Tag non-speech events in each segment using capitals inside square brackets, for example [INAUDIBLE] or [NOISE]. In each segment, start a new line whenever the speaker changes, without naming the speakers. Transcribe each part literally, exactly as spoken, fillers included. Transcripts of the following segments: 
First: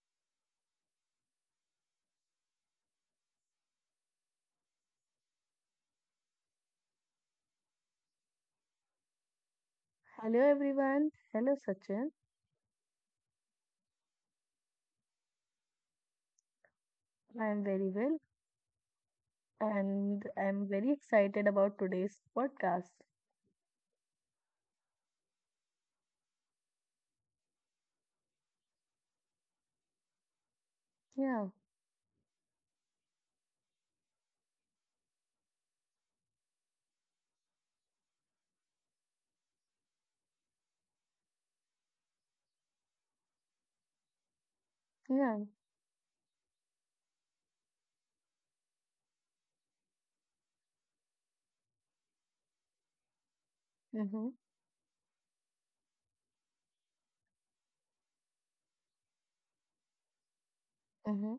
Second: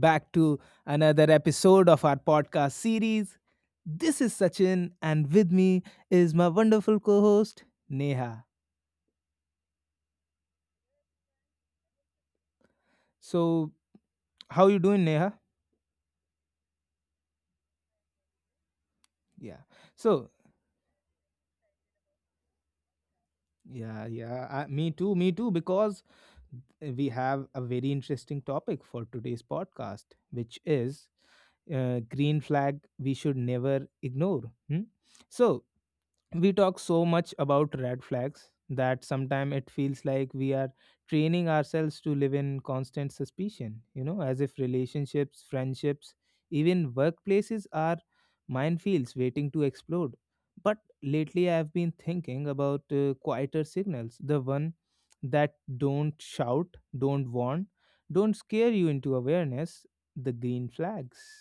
back to another episode of our podcast series. This is Sachin, and with me is my wonderful co host, Neha.
Hello everyone. Hello Sachin.
So, how you doing, Neha?
I am very well
Yeah.
and
So,
I am very excited about today's podcast.
yeah, yeah, I, me too, me too, because we have a very interesting topic for today's podcast, which is
Yeah,
uh, green flag we should never ignore. Hmm? So, we talk so much about red flags that sometimes it feels like we are training ourselves to live in constant suspicion, you know as if
yeah,
relationships, friendships, even workplaces are minefields waiting to explode. But lately I have been thinking about uh, quieter signals,
mm-hmm,
the one that don't shout, don't warn, don't scare you into awareness, the green flags,
mm-hmm,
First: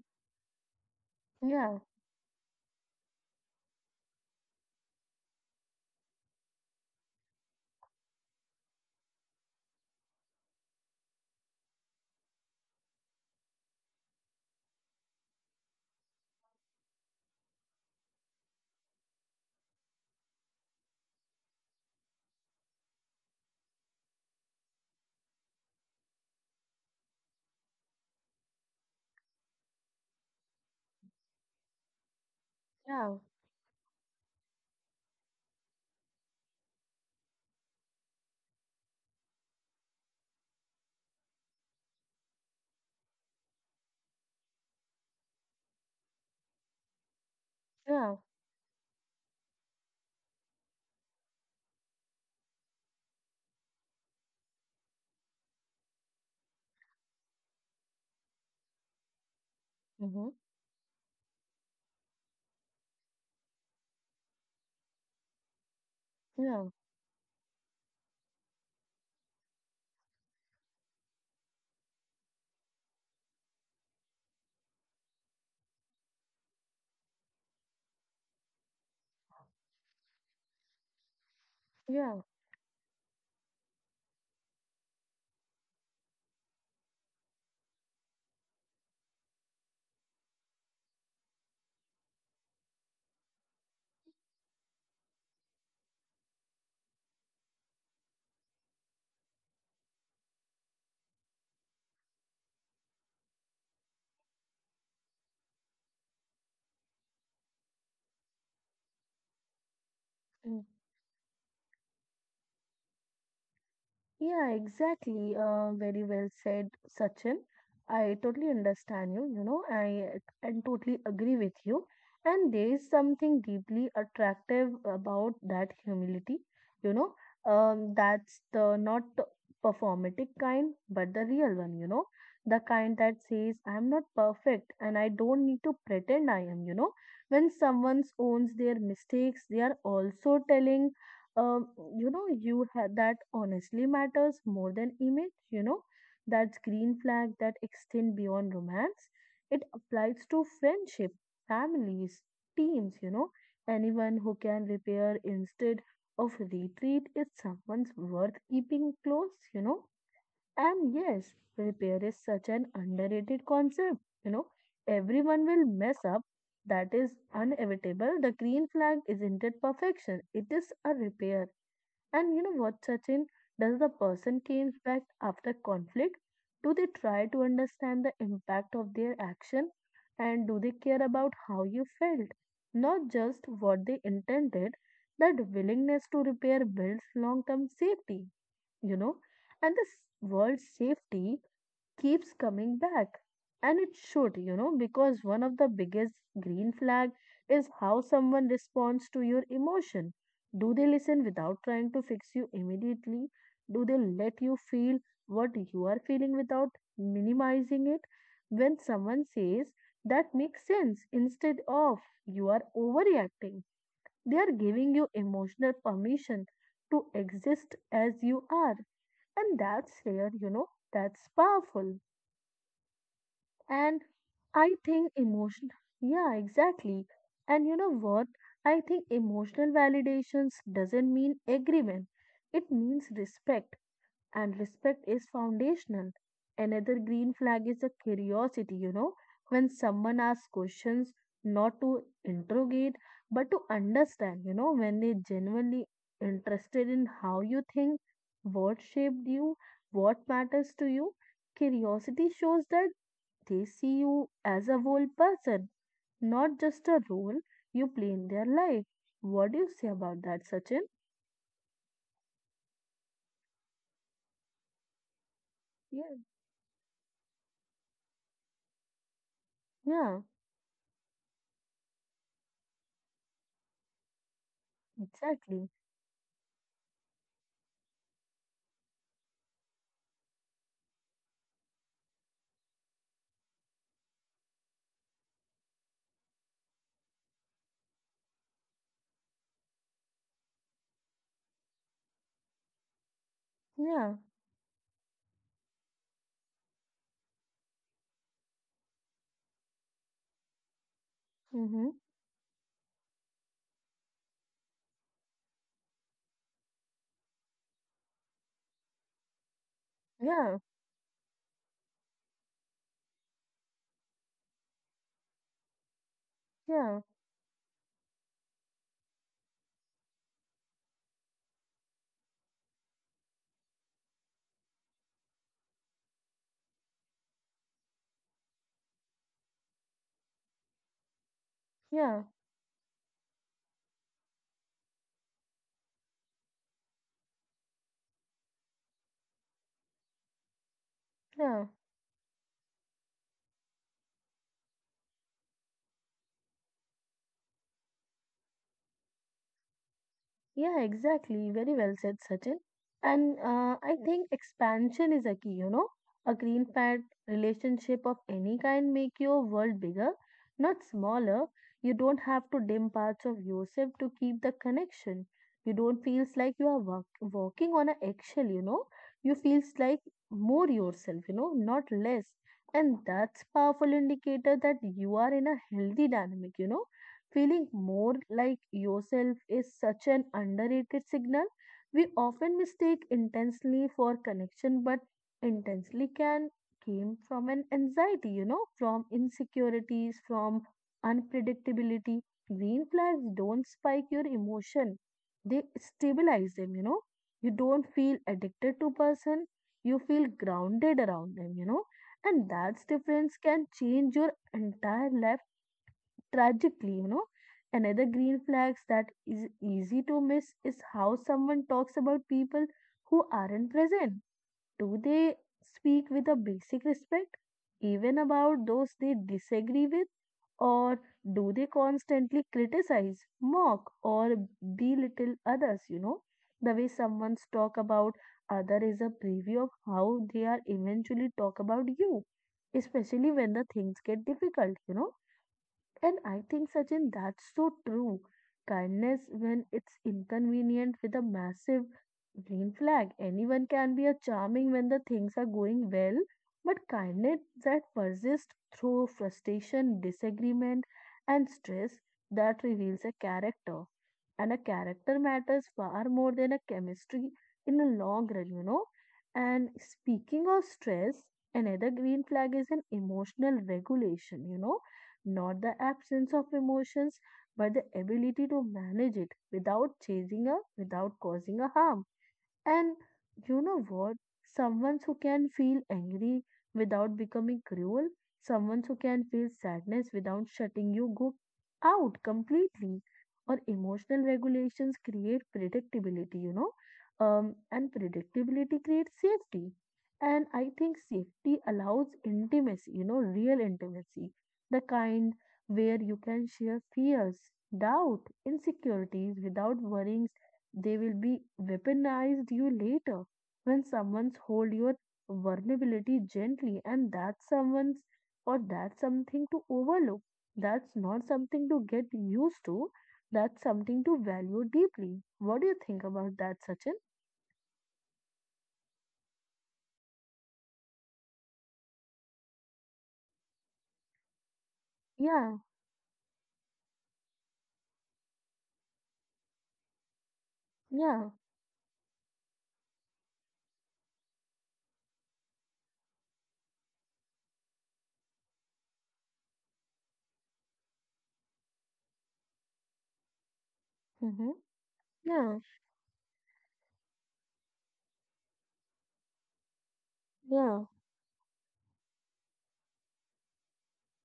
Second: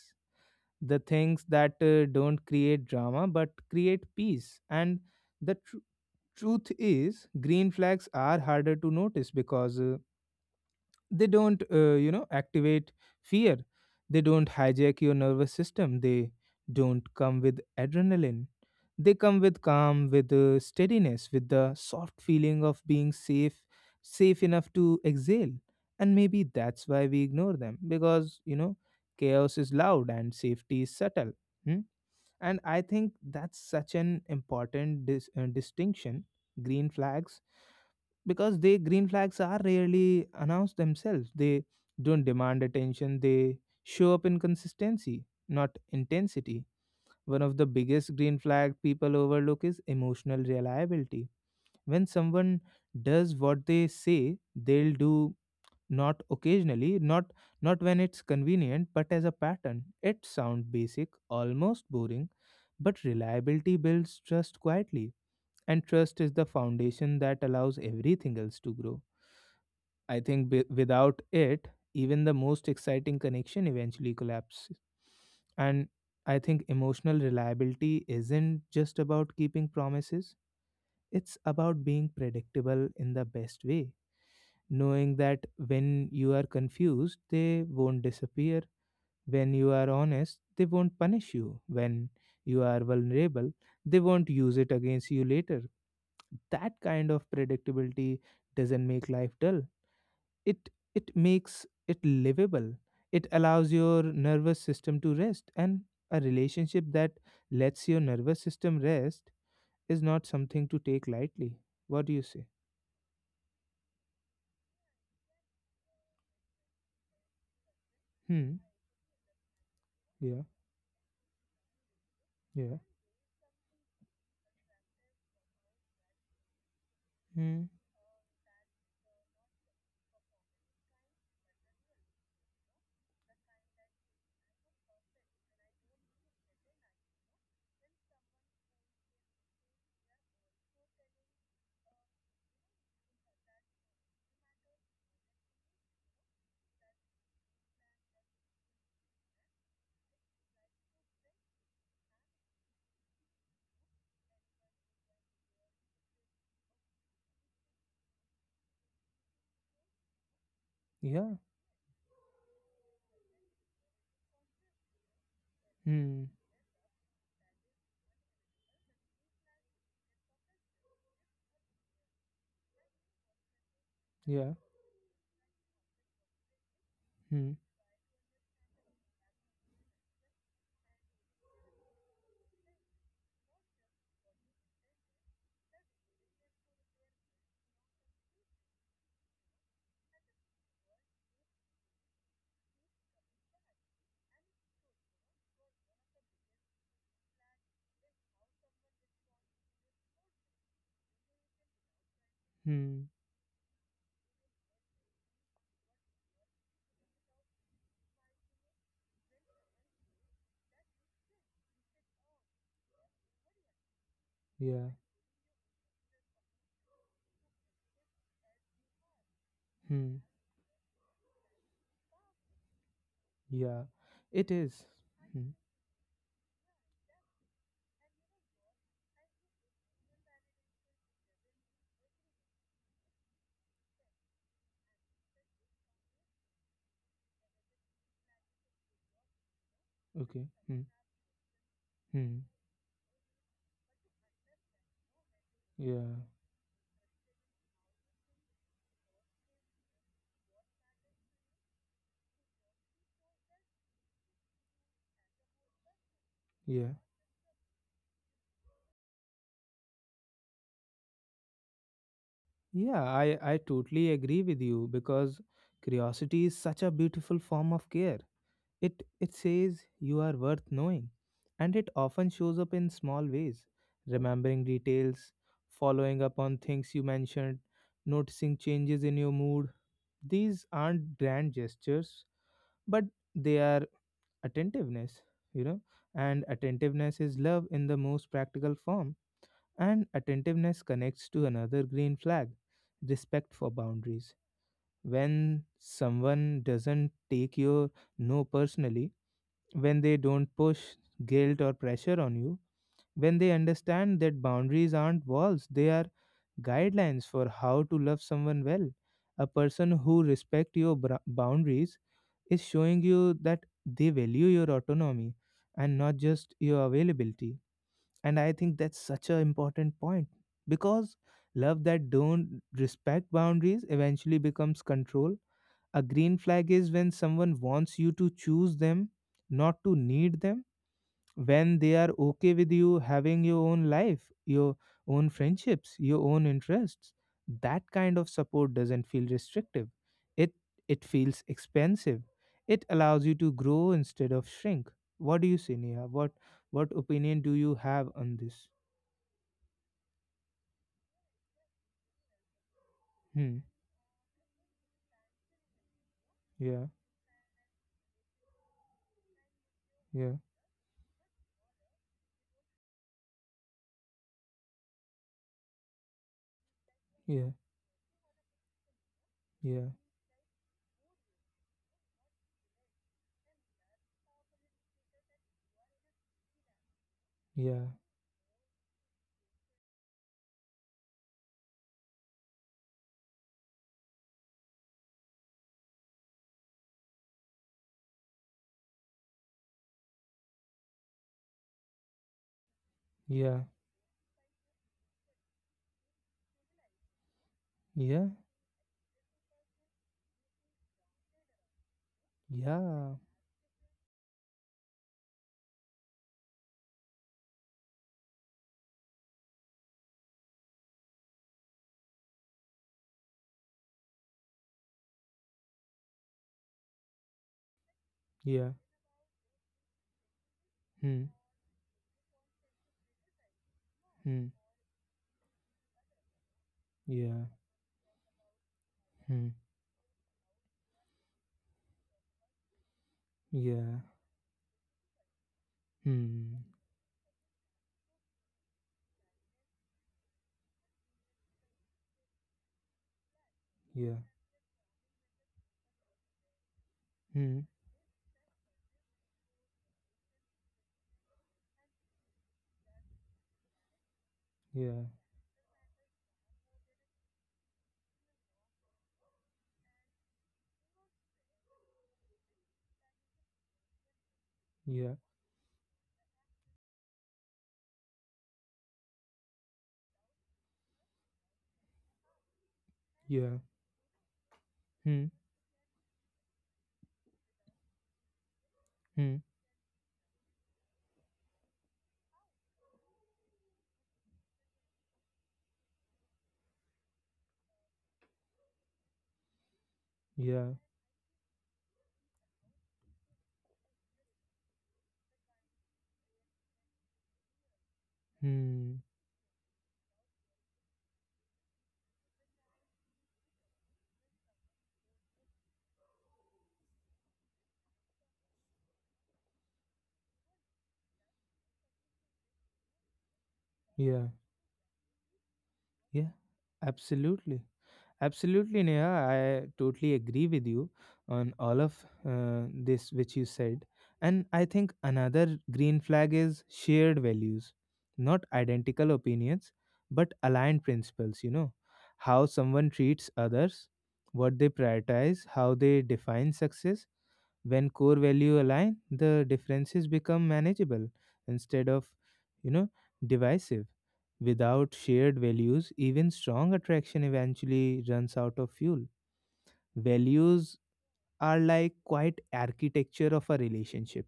the things that
yeah,
uh, don't create drama but create peace. And the tr- truth is green flags are harder to notice because uh, they don't uh, you know activate fear. They don't hijack your nervous system, they don't come with adrenaline. They come with calm, with uh, steadiness, with the soft feeling of being safe, safe enough to exhale. And maybe that's why we ignore them, because you know chaos is loud and safety is subtle. Hmm. And I think
yeah,
that's such an important dis- uh, distinction, green flags, because they green flags are rarely announced themselves. They don't demand attention, they show up in consistency, not intensity. One of the biggest
yeah,
green flag people overlook is emotional reliability. When someone does what they say they'll do, not occasionally, not not when it's convenient, but as a pattern. It
mm-hmm,
sounds basic, almost boring, but reliability builds trust quietly, and trust is the
yeah,
foundation that allows everything else to grow. I think b- without it, even the most exciting connection eventually collapses. And I think emotional reliability isn't just about keeping promises, it's about being
yeah.
predictable in the best way, knowing that when you are confused, they won't disappear. When you are honest, they won't punish you. When you are vulnerable, they won't use it against you later. That kind of predictability doesn't make life dull. It it makes it livable. It allows your nervous system to rest, and a relationship that lets your nervous system rest is not
mm.
something to take lightly. What do you say?
Yeah, exactly. Uh, very well said, Sachin. I totally
Hmm.
understand you, you know, I
Yeah.
and totally agree with you. And there
Yeah.
is something deeply attractive about that humility, you know,
Hmm.
um, that's the not the performatic kind, but the real one, you know, the kind that says, I'm not perfect and I don't need to pretend I am, you know. When someone owns their mistakes, they are also telling um, you know, you had that honestly matters more than image, you know, that green flag that extend beyond romance. It applies to friendship, families, teams, you know, anyone who can repair instead of retreat is someone's worth keeping close, you know. And
Yeah.
yes, repair is such an underrated concept, you know. Everyone will
Hmm.
mess up, that is inevitable. The green flag isn't it perfection, it is a repair and you know what, Sachin? Does the
Yeah.
person came back after conflict? Do they try
Hmm.
to understand the impact of their action? And do they care about how you felt? Not just what they intended, that willingness to repair builds long term safety, you know? And this world safety keeps coming back. And it should, you know, because one of the biggest green flag is how someone responds to your emotion. Do they listen without trying to fix you
Hmm.
immediately? Do they let you feel what you are feeling without minimizing it? When someone says that makes sense instead of you are overreacting, they are
Yeah.
giving you emotional permission to exist as you are. And that's
Hmm.
rare, you know, that's powerful.
Yeah.
And
It
I
is.
think
Hmm.
emotion, yeah, exactly. And you know what? I think emotional validations doesn't mean agreement. It means respect, and respect is foundational. Another green flag is a curiosity, you know, when someone
Okay.
asks
Hmm.
questions not to
Hmm.
interrogate but to understand, you know, when they genuinely
Yeah.
interested in how you think, what shaped you, what matters to you, curiosity shows that they see you as a whole person, not just
Yeah.
a role you play in their life. What do you say about that, Sachin?
Yeah. I I totally agree with you, because
Yeah,
curiosity is such a beautiful form of care. It it says you
yeah,
are worth knowing, and it often shows up in small ways. Remembering details,
exactly.
following up on things you mentioned, noticing changes in your mood. These aren't grand gestures, but they are attentiveness, you know, and attentiveness is love in the most practical form. And attentiveness connects to another green flag, respect for
Yeah,
boundaries. When someone doesn't take your no personally, when they don't push guilt or
mm-hmm.
pressure on you, when they understand that boundaries aren't walls, they are guidelines for how to love someone well. A person who
Yeah,
respects your bra- boundaries is showing you that they value your autonomy, and not just your
yeah,
availability. And I think that's such an important point, because love that don't respect boundaries eventually becomes control. A green flag is when someone wants you to choose them, not to need them, when they are
yeah,
okay with you having your own life, your own friendships, your own interests. That kind of support doesn't feel restrictive. It it feels
yeah.
expansive. It allows you to grow instead of shrink. What do you say, Neha? What what opinion do you have on this?
Yeah, exactly. Very well said, Sachin. And
Hmm.
uh, I think expansion is a key, you know. A green
Yeah.
fat relationship of any kind make your world bigger,
Yeah.
not smaller. You don't have to dim parts of yourself to keep the connection. You don't feels like you are walk
Yeah.
walking on an eggshell, you know. You feels
Yeah.
like more yourself, you know, not less. And that's powerful indicator that you are in a healthy dynamic, you know Feeling
Yeah.
more like yourself is such an underrated signal. We often mistake intensely for connection, but intensely can came from an anxiety, you know, from insecurities, from unpredictability. Green flags
Yeah.
don't spike your emotion. They stabilize them, you know. You don't feel
Yeah.
addicted to person. You feel grounded around them, you know. And that
Yeah.
difference can change your entire life Tragically, you know, another green flags that is easy to miss is how someone talks about people who aren't present. Do they speak with a basic respect, even about
Yeah.
those they disagree with, or
Hmm.
do they constantly criticize, mock, or
Hmm.
belittle others? You know, the way
Yeah.
someone's talk about other is a
Hmm.
preview of how they are eventually talk about you, especially when the
Yeah.
things get difficult. You know and I
Hmm.
think, Sachin, that's so true. Kindness, when it's inconvenient with a massive green flag, anyone can be a
Yeah.
charming when the things are going well. But kindness
Hmm.
that persists through frustration, disagreement, and stress that reveals a character. And a
Yeah.
character matters far more than a chemistry in the long run, you know. And speaking of stress, another green flag is an emotional regulation, you know
Yeah,
not the absence of emotions, but the ability to manage it without chasing a without causing a harm. And
yeah,
you know what? Someone who
hmm,
can feel angry without becoming cruel, someone who can
hmm,
feel sadness without shutting you go out completely. Or emotional regulations create predictability, you know, um, and predictability creates safety. And
yeah,
I think safety allows intimacy, you know, real intimacy, the kind where you can share fears, doubt,
hmm,
insecurities without worrying they will be weaponized you later when someone's hold your vulnerability gently and that's someone's or that's something to overlook. That's not something to get used to. That's something to
yeah,
value deeply. What do you think
yeah,
about that, Sachin?
absolutely, absolutely, Neha. I totally agree with you on all of uh, this which you said, and I think another
Yeah,
green flag is shared values, not identical opinions, but aligned
yeah,
principles. You know, how someone treats others, what they prioritize, how they define success. When core value align, the differences become manageable instead of, you know, divisive.
mm-hmm,
Without shared
yeah,
values, even strong attraction eventually runs out of fuel. Values
yeah,
are like quite architecture of a relationship.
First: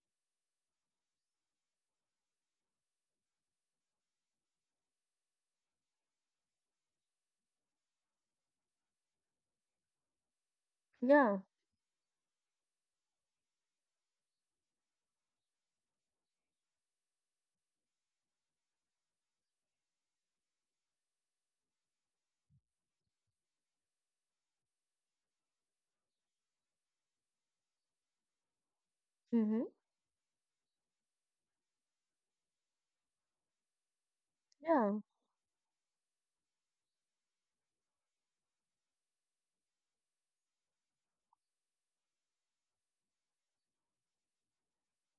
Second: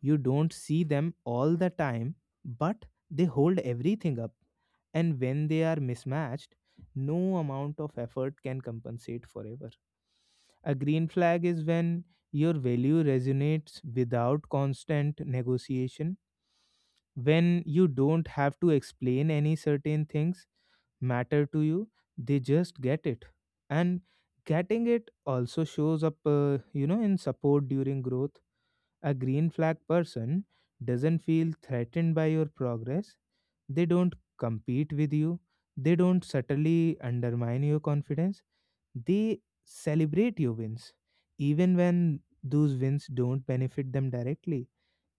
You don't see them all the time, but they hold everything up. And when they are mismatched, no amount of effort can compensate forever. A green
yeah,
flag is when your value resonates without constant negotiation, when you don't have to explain any certain things matter to you, they just get it. And getting it also shows up, uh, you know, in support during growth. A green
mm-hmm,
flag person doesn't feel threatened by your progress, they don't
yeah,
compete with you, they don't subtly undermine your confidence. They celebrate your wins, even when those wins don't benefit them directly.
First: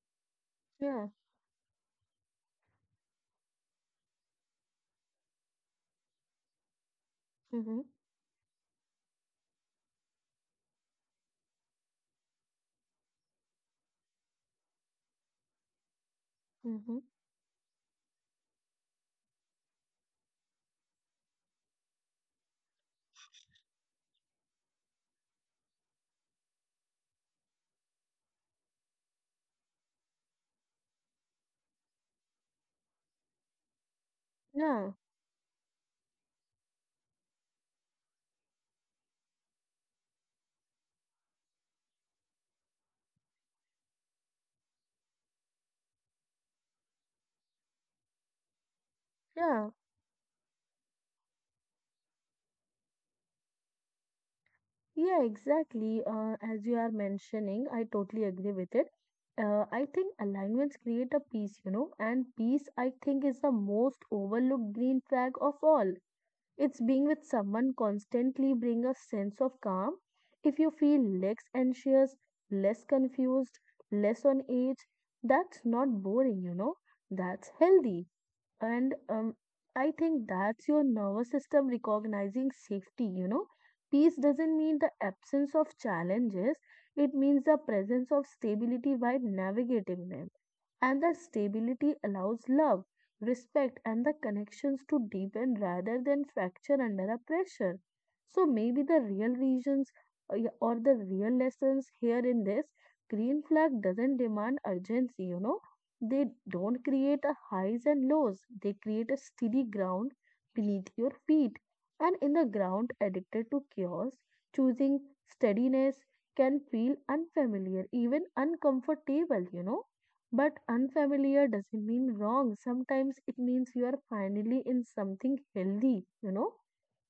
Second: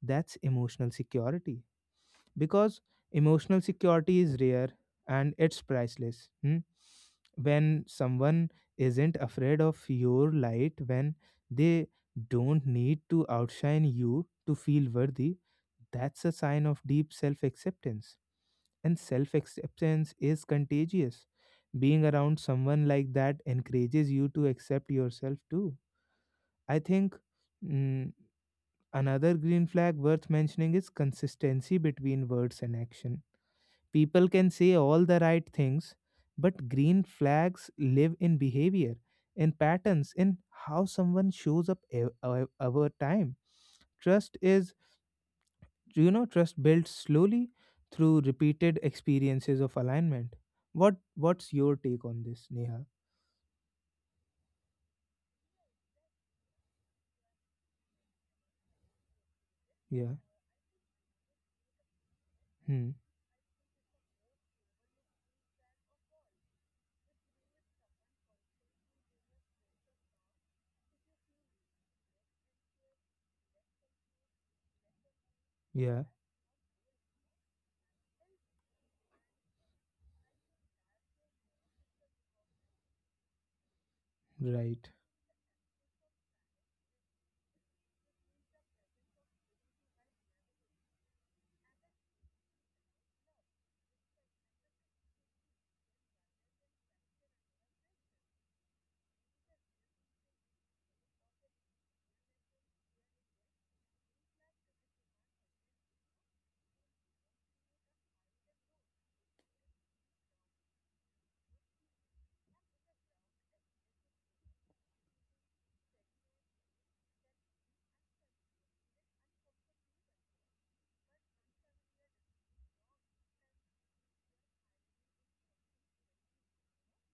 That's emotional
yeah,
security, because emotional security is rare and it's priceless. Hmm?
mm-hmm,
When someone isn't afraid of your light, when they don't need to outshine you to feel worthy, that's a sign of
mm-hmm,
deep self acceptance, and self acceptance is contagious. Being around someone like that encourages you to accept yourself too. I think mm, another green flag worth mentioning is consistency between words and action. People can say
yeah,
all the right things, but green flags live in behavior, in patterns, in how someone shows up ev- ev- over time. Trust is you know trust builds slowly through repeated experiences
yeah.
of alignment. What what's your take on this, Neha?
Yeah, exactly. Uh, as you are mentioning, I totally agree with it. Uh, I think
Yeah.
alignments create a peace, you know, and peace, I
Hmm.
think, is the most overlooked green flag of all. It's being with someone constantly bring a sense of calm. If you feel less anxious, less confused, less on edge, that's not
Yeah.
boring, you know, that's healthy. And um, I think that's your nervous system recognizing safety, you know. Peace doesn't mean
Right.
the absence of challenges, it means the presence of stability while navigating them and the stability allows love, respect, and the connections to deepen rather than fracture under a pressure. So maybe the real reasons uh, yeah, or the real lessons here in this green flag doesn't demand urgency, you know. They don't create a highs and lows. They create a steady ground beneath your feet. And in the ground addicted to chaos, choosing steadiness can feel unfamiliar, even uncomfortable, you know but unfamiliar doesn't mean wrong. Sometimes it means you are finally in something healthy, you know?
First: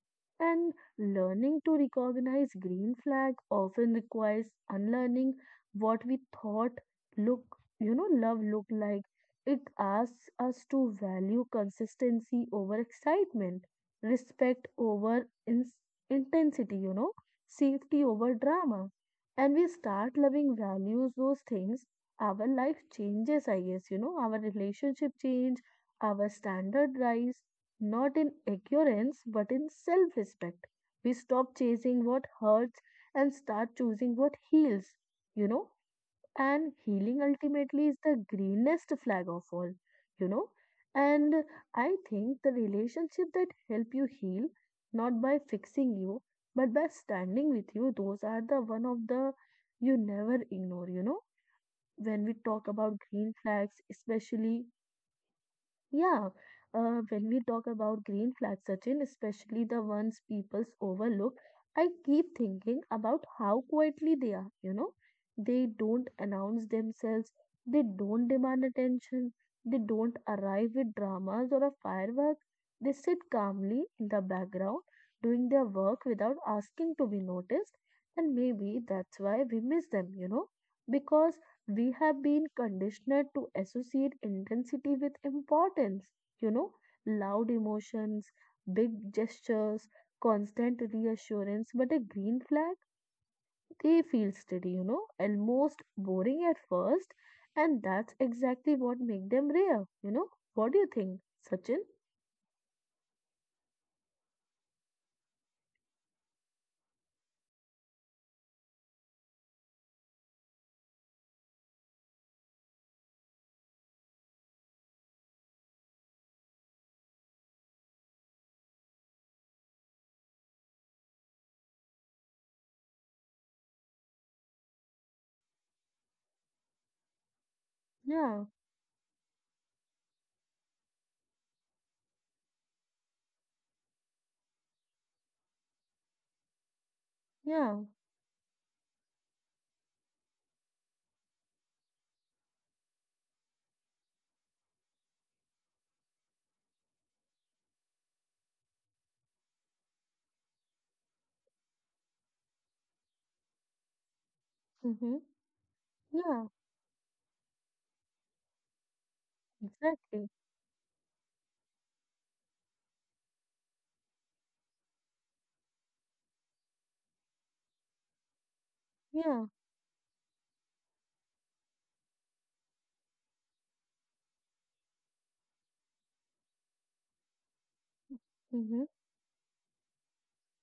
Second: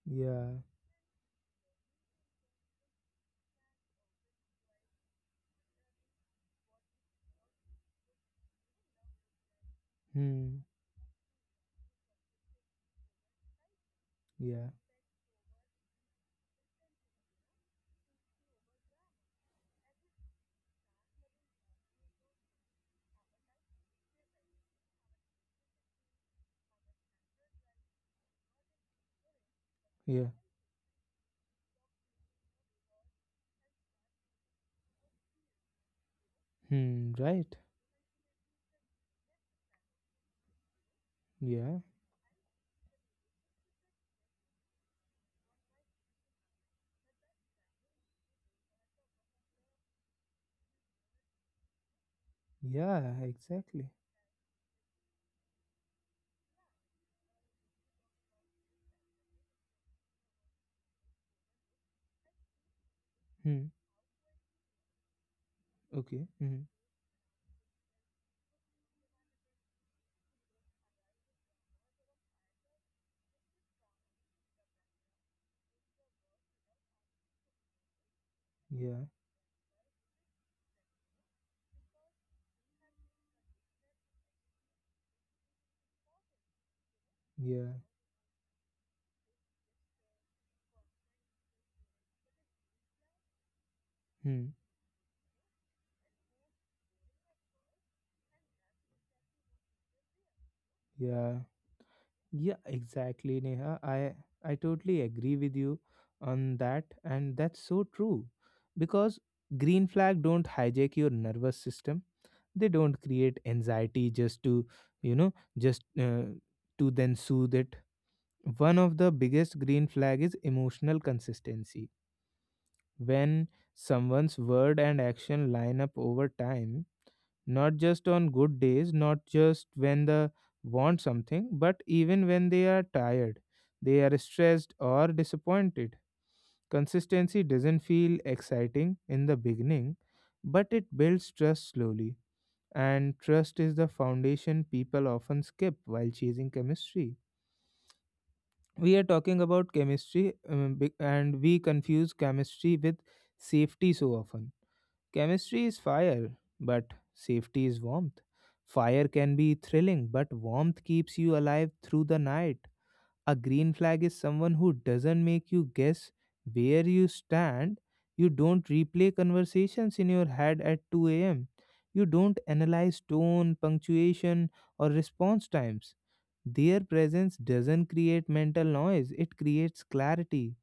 Yeah.
And learning to recognize green flag often requires unlearning what we thought look, you know, love looked like. It asks
Hmm.
us to value consistency over excitement,
Yeah.
respect over ins intensity, you know, safety over drama. And we start loving values those things. Our life changes, I guess, you know, our relationship change, our standard rise not in ignorance, but in self
Yeah.
respect. We stop chasing what hurts and start choosing what heals, you know. And
Hmm.
healing
Right.
ultimately is the greenest flag of all, you know. And
Yeah.
I think the relationship that help you heal, not by fixing you, but by standing with you, those are the one of the you never ignore, you know. When we talk about
Yeah.
green flags,
Exactly.
especially yeah, uh, when we talk about green flags, Sachin, especially the ones people overlook, I keep thinking about how
Hmm.
quietly they are, you know. They don't
Okay. Hmm.
announce themselves, they don't demand attention, they don't arrive with dramas or a firework. They sit calmly in the background, doing their work without asking to be noticed, and maybe
Yeah.
that's why we miss them, you know, because we have been conditioned to associate intensity with importance, you know, loud
Yeah.
emotions, big gestures, constant reassurance, but a green flag, they feel
Hmm.
steady, you know, almost boring at first, and that's exactly what makes them rare, you know. What do you think,
Yeah.
Sachin?
Yeah, exactly, Neha, i i totally agree with you on that, and that's so true, because green flag don't hijack your nervous system. They don't create anxiety just to, you know, just uh, to then soothe it. One of the biggest green flag is emotional consistency, when someone's word and action line up over time, not just on
Yeah,
good days, not just when they want something, but even when they are tired, they are stressed or disappointed. Consistency
yeah,
doesn't feel exciting in the beginning, but it builds trust slowly, and trust is the foundation people often skip while chasing chemistry. We are talking about chemistry, um, be- and we confuse chemistry with safety so often.
mm-hmm,
Chemistry is fire,
yeah,
but safety is warmth. Fire can be thrilling,
exactly,
but warmth keeps you alive through the night. A green flag is someone who doesn't make you guess where you stand. You don't replay
yeah,
conversations in your head at two a m. You don't analyze tone, punctuation, or response times. Their presence doesn't create mental
mm-hmm,
noise, it creates clarity.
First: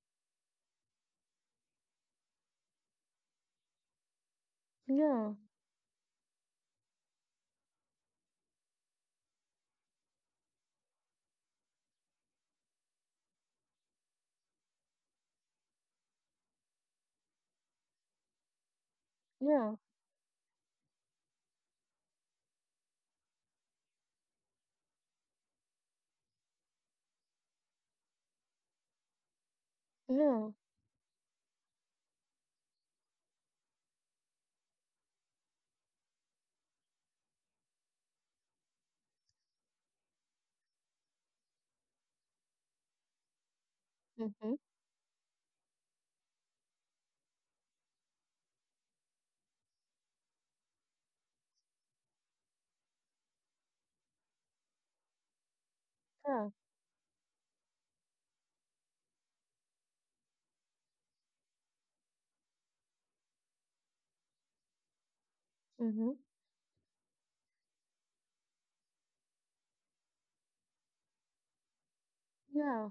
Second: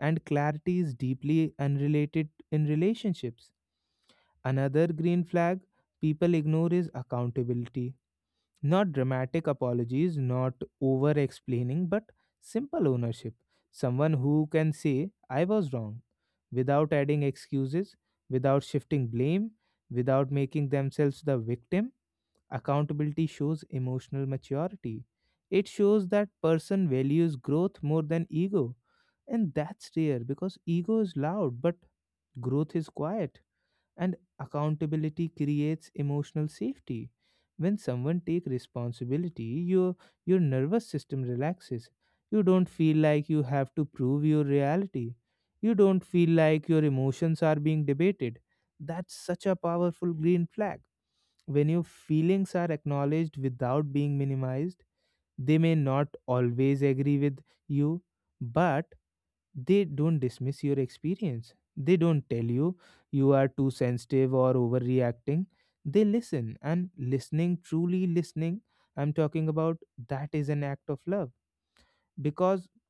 And clarity is deeply unrelated in relationships. Another green
yeah,
flag people ignore is accountability. Not dramatic apologies, not over explaining, but simple ownership. Someone who can say, I was wrong, without adding excuses, without shifting blame,
yeah,
without making themselves the victim. Accountability shows emotional maturity. It shows that person values growth more than ego. And that's rare
yeah,
because ego is loud, but growth is quiet, and accountability creates emotional safety. When someone takes responsibility, your your nervous system relaxes. You don't feel like you have to prove your
mm-hmm,
reality, you don't feel like your emotions are being debated. That's such a powerful green flag, when your feelings are acknowledged without being minimized. They may not
yeah,
always agree with you, but they don't dismiss your experience. They don't tell you you are too sensitive or overreacting. They
mm-hmm,
listen. And listening, truly listening, I'm talking about, that is an act of love, because
yeah,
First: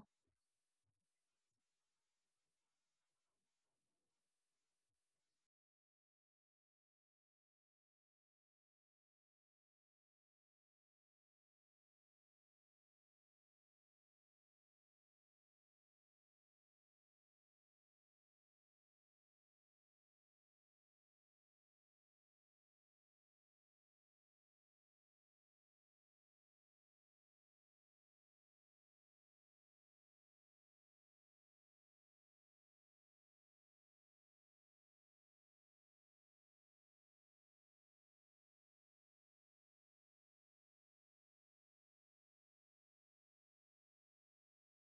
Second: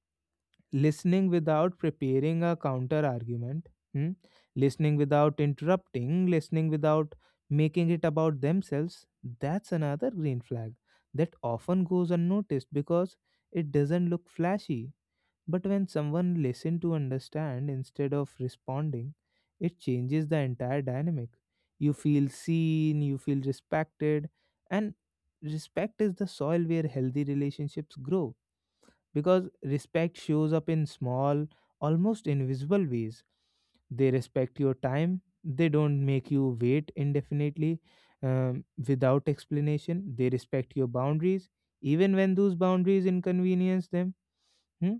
listening without preparing a counter argument, hmm, listening without interrupting, listening without making it about themselves, that's another green flag that often goes unnoticed because it doesn't look flashy. But when someone listens to understand instead of responding, it changes the entire dynamic. You feel seen, you feel respected, and respect is the soil where healthy relationships grow, because respect shows up in small, almost invisible ways. They respect your time, they don't make you wait indefinitely um, without explanation. They respect your boundaries, even when those boundaries inconvenience them. Hmm.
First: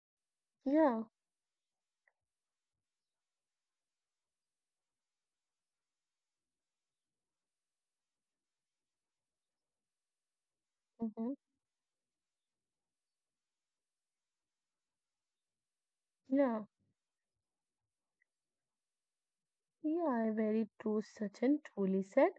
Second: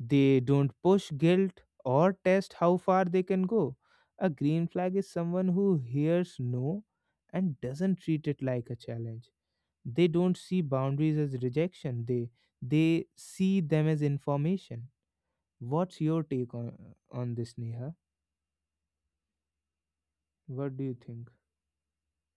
They don't
yeah.
push guilt or test how far they can go. A green flag is someone who hears no and doesn't treat it like a challenge. They don't see boundaries
Mm-hmm.
as rejection. They they see them as information. What's your take
Yeah,
on on this, Neha?
yeah, very
What do you
true,
think?
Sachin, truly said.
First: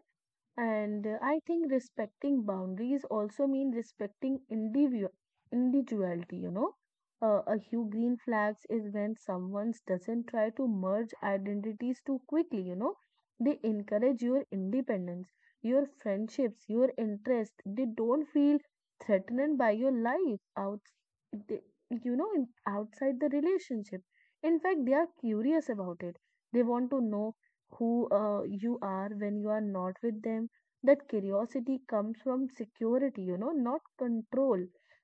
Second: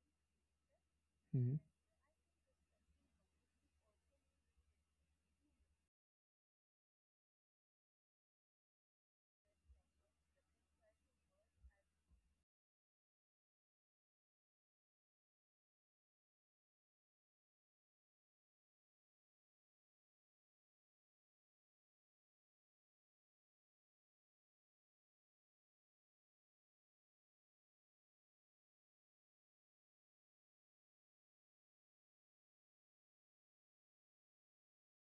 And uh, I
Hmm.
think respecting boundaries also mean respecting individual individuality, you know. Uh, a hue green flags is when someone doesn't try to merge identities too quickly, you know. They encourage your independence, your friendships, your interest. They don't feel threatened by your life out, they, you know, in, outside the relationship. In fact, they are curious about it. They want to know who uh, you are when you are not with them. That curiosity comes from security you know not control.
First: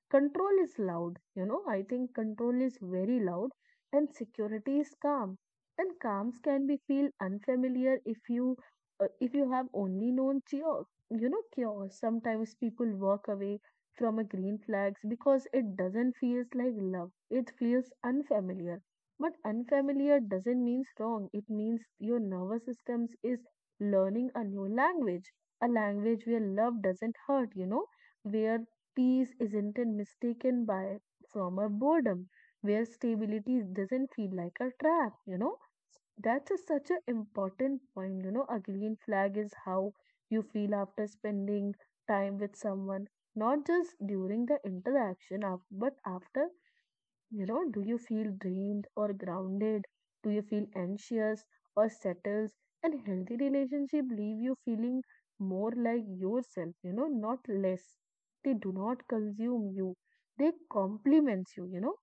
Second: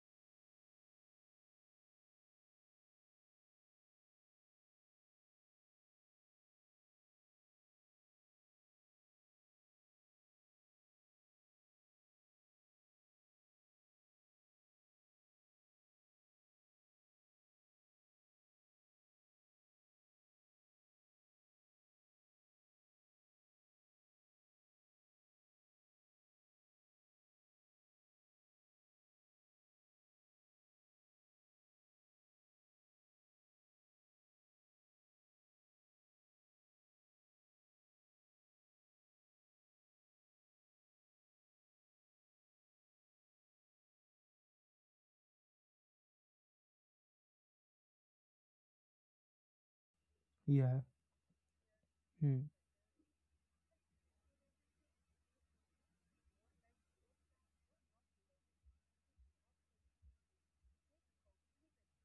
Control is loud. You know i think control is very loud and security is calm. And calms can be feel unfamiliar if you uh, if you have only known chaos you know chaos sometimes people walk away from a green flags because it doesn't feels like love, it feels unfamiliar. But unfamiliar doesn't means wrong. It means your nervous systems is learning a new language, a language where love doesn't hurt, you know, where peace isn't mistaken by from a boredom, where stability doesn't feel like a trap, you know. That's a, such an important point, you know. A green flag is how you feel after spending time with someone, not just during the interaction, af- but after you know, do you feel drained or grounded? Do you feel
Yeah.
anxious or
Hmm.
settled? And healthy relationship leave you feeling more like yourself, you know, not less. They do not consume you. They complement you, you know.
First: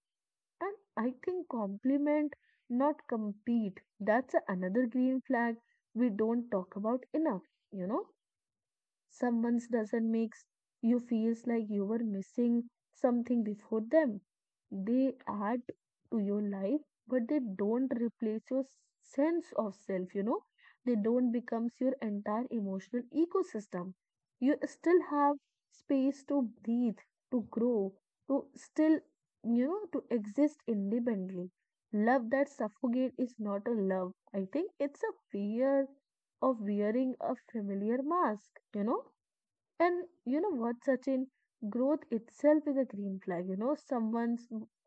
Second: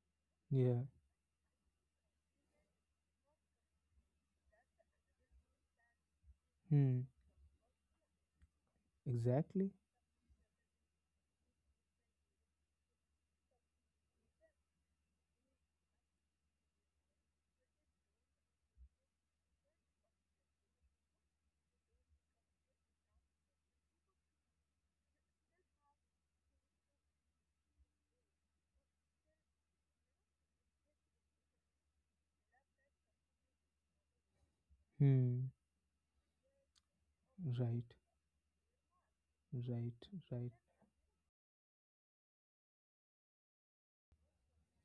And
Yeah.
I think complement, not compete. That's another green flag we don't talk
Hmm.
about enough, you know someone's
Exactly.
doesn't makes you feels like you were missing something before them. They add to your life, but they don't replace your s- sense of self, you know. They don't becomes your entire emotional ecosystem. You still have space to breathe, to grow, to still, you know, to exist independently. Love that suffocate is not a love. I think it's a
Hmm.
fear of wearing a
Right.
familiar mask, you know?
Right.
And you know
Right.
what, Sachin? Growth itself is a green flag. You know, someone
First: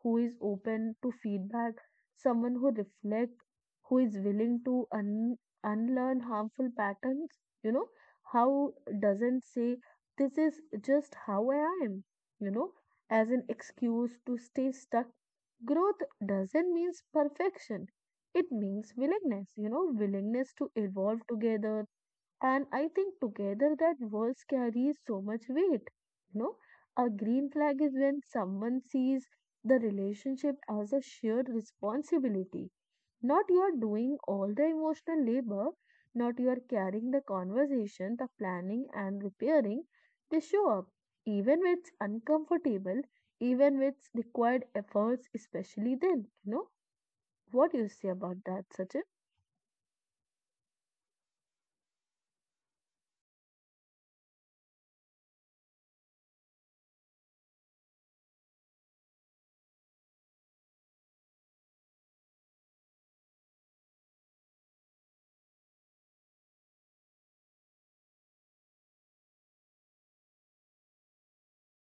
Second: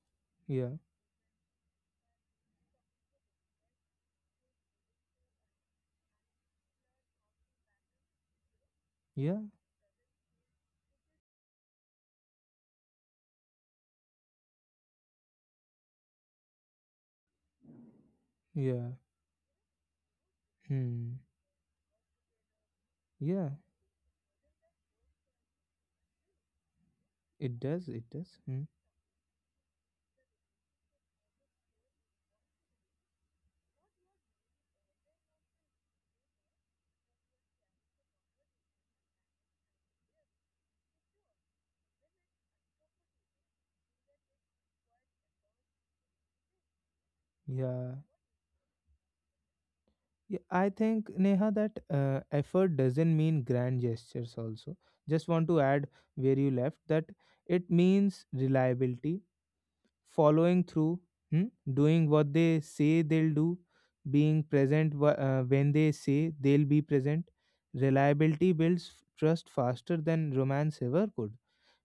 who is
Yeah.
open to feedback, someone who reflects, who is willing to un- unlearn harmful patterns. You know, how
Yeah.
doesn't say this is just how I am. You know, as an excuse to stay stuck. Growth doesn't mean perfection. It
Yeah.
means willingness. You know, willingness to
Hmm.
evolve together, and I think
Yeah.
together that words carry so much weight. You know, a green
It
flag
does.
is
It
when
does. Hmm.
someone sees the relationship as a shared responsibility. Not you are doing all the emotional labor, not you are carrying the conversation, the planning and repairing. They show up, even when it's uncomfortable, even with required efforts, especially then. You know, what do you
Yeah,
say about that, Sachin?
yeah, I think Neha that uh, effort doesn't mean grand gestures also. Just want to add where you left that, it means reliability, following through, hmm, doing what they say they'll do, being present wh- uh, when they say they'll be present. Reliability builds f- trust faster than romance ever could,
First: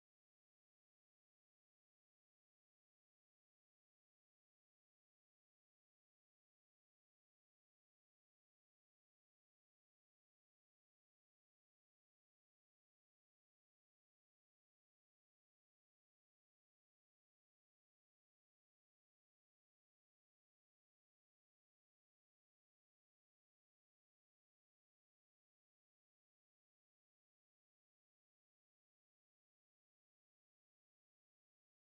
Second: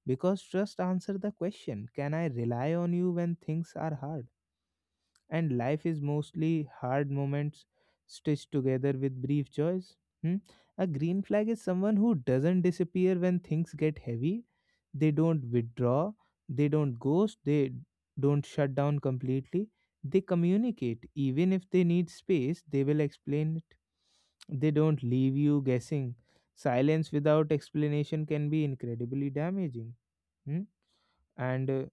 because trust answer the question, can I rely on you when things are hard? And life is mostly hard moments stitched together with brief joys. Hmm? A green flag is someone who doesn't disappear when things get heavy. They don't withdraw, they don't ghost, they don't shut down completely. They communicate. Even if they need space, they will explain it. They don't leave you guessing. Silence without explanation can be incredibly damaging. Hmm? And uh,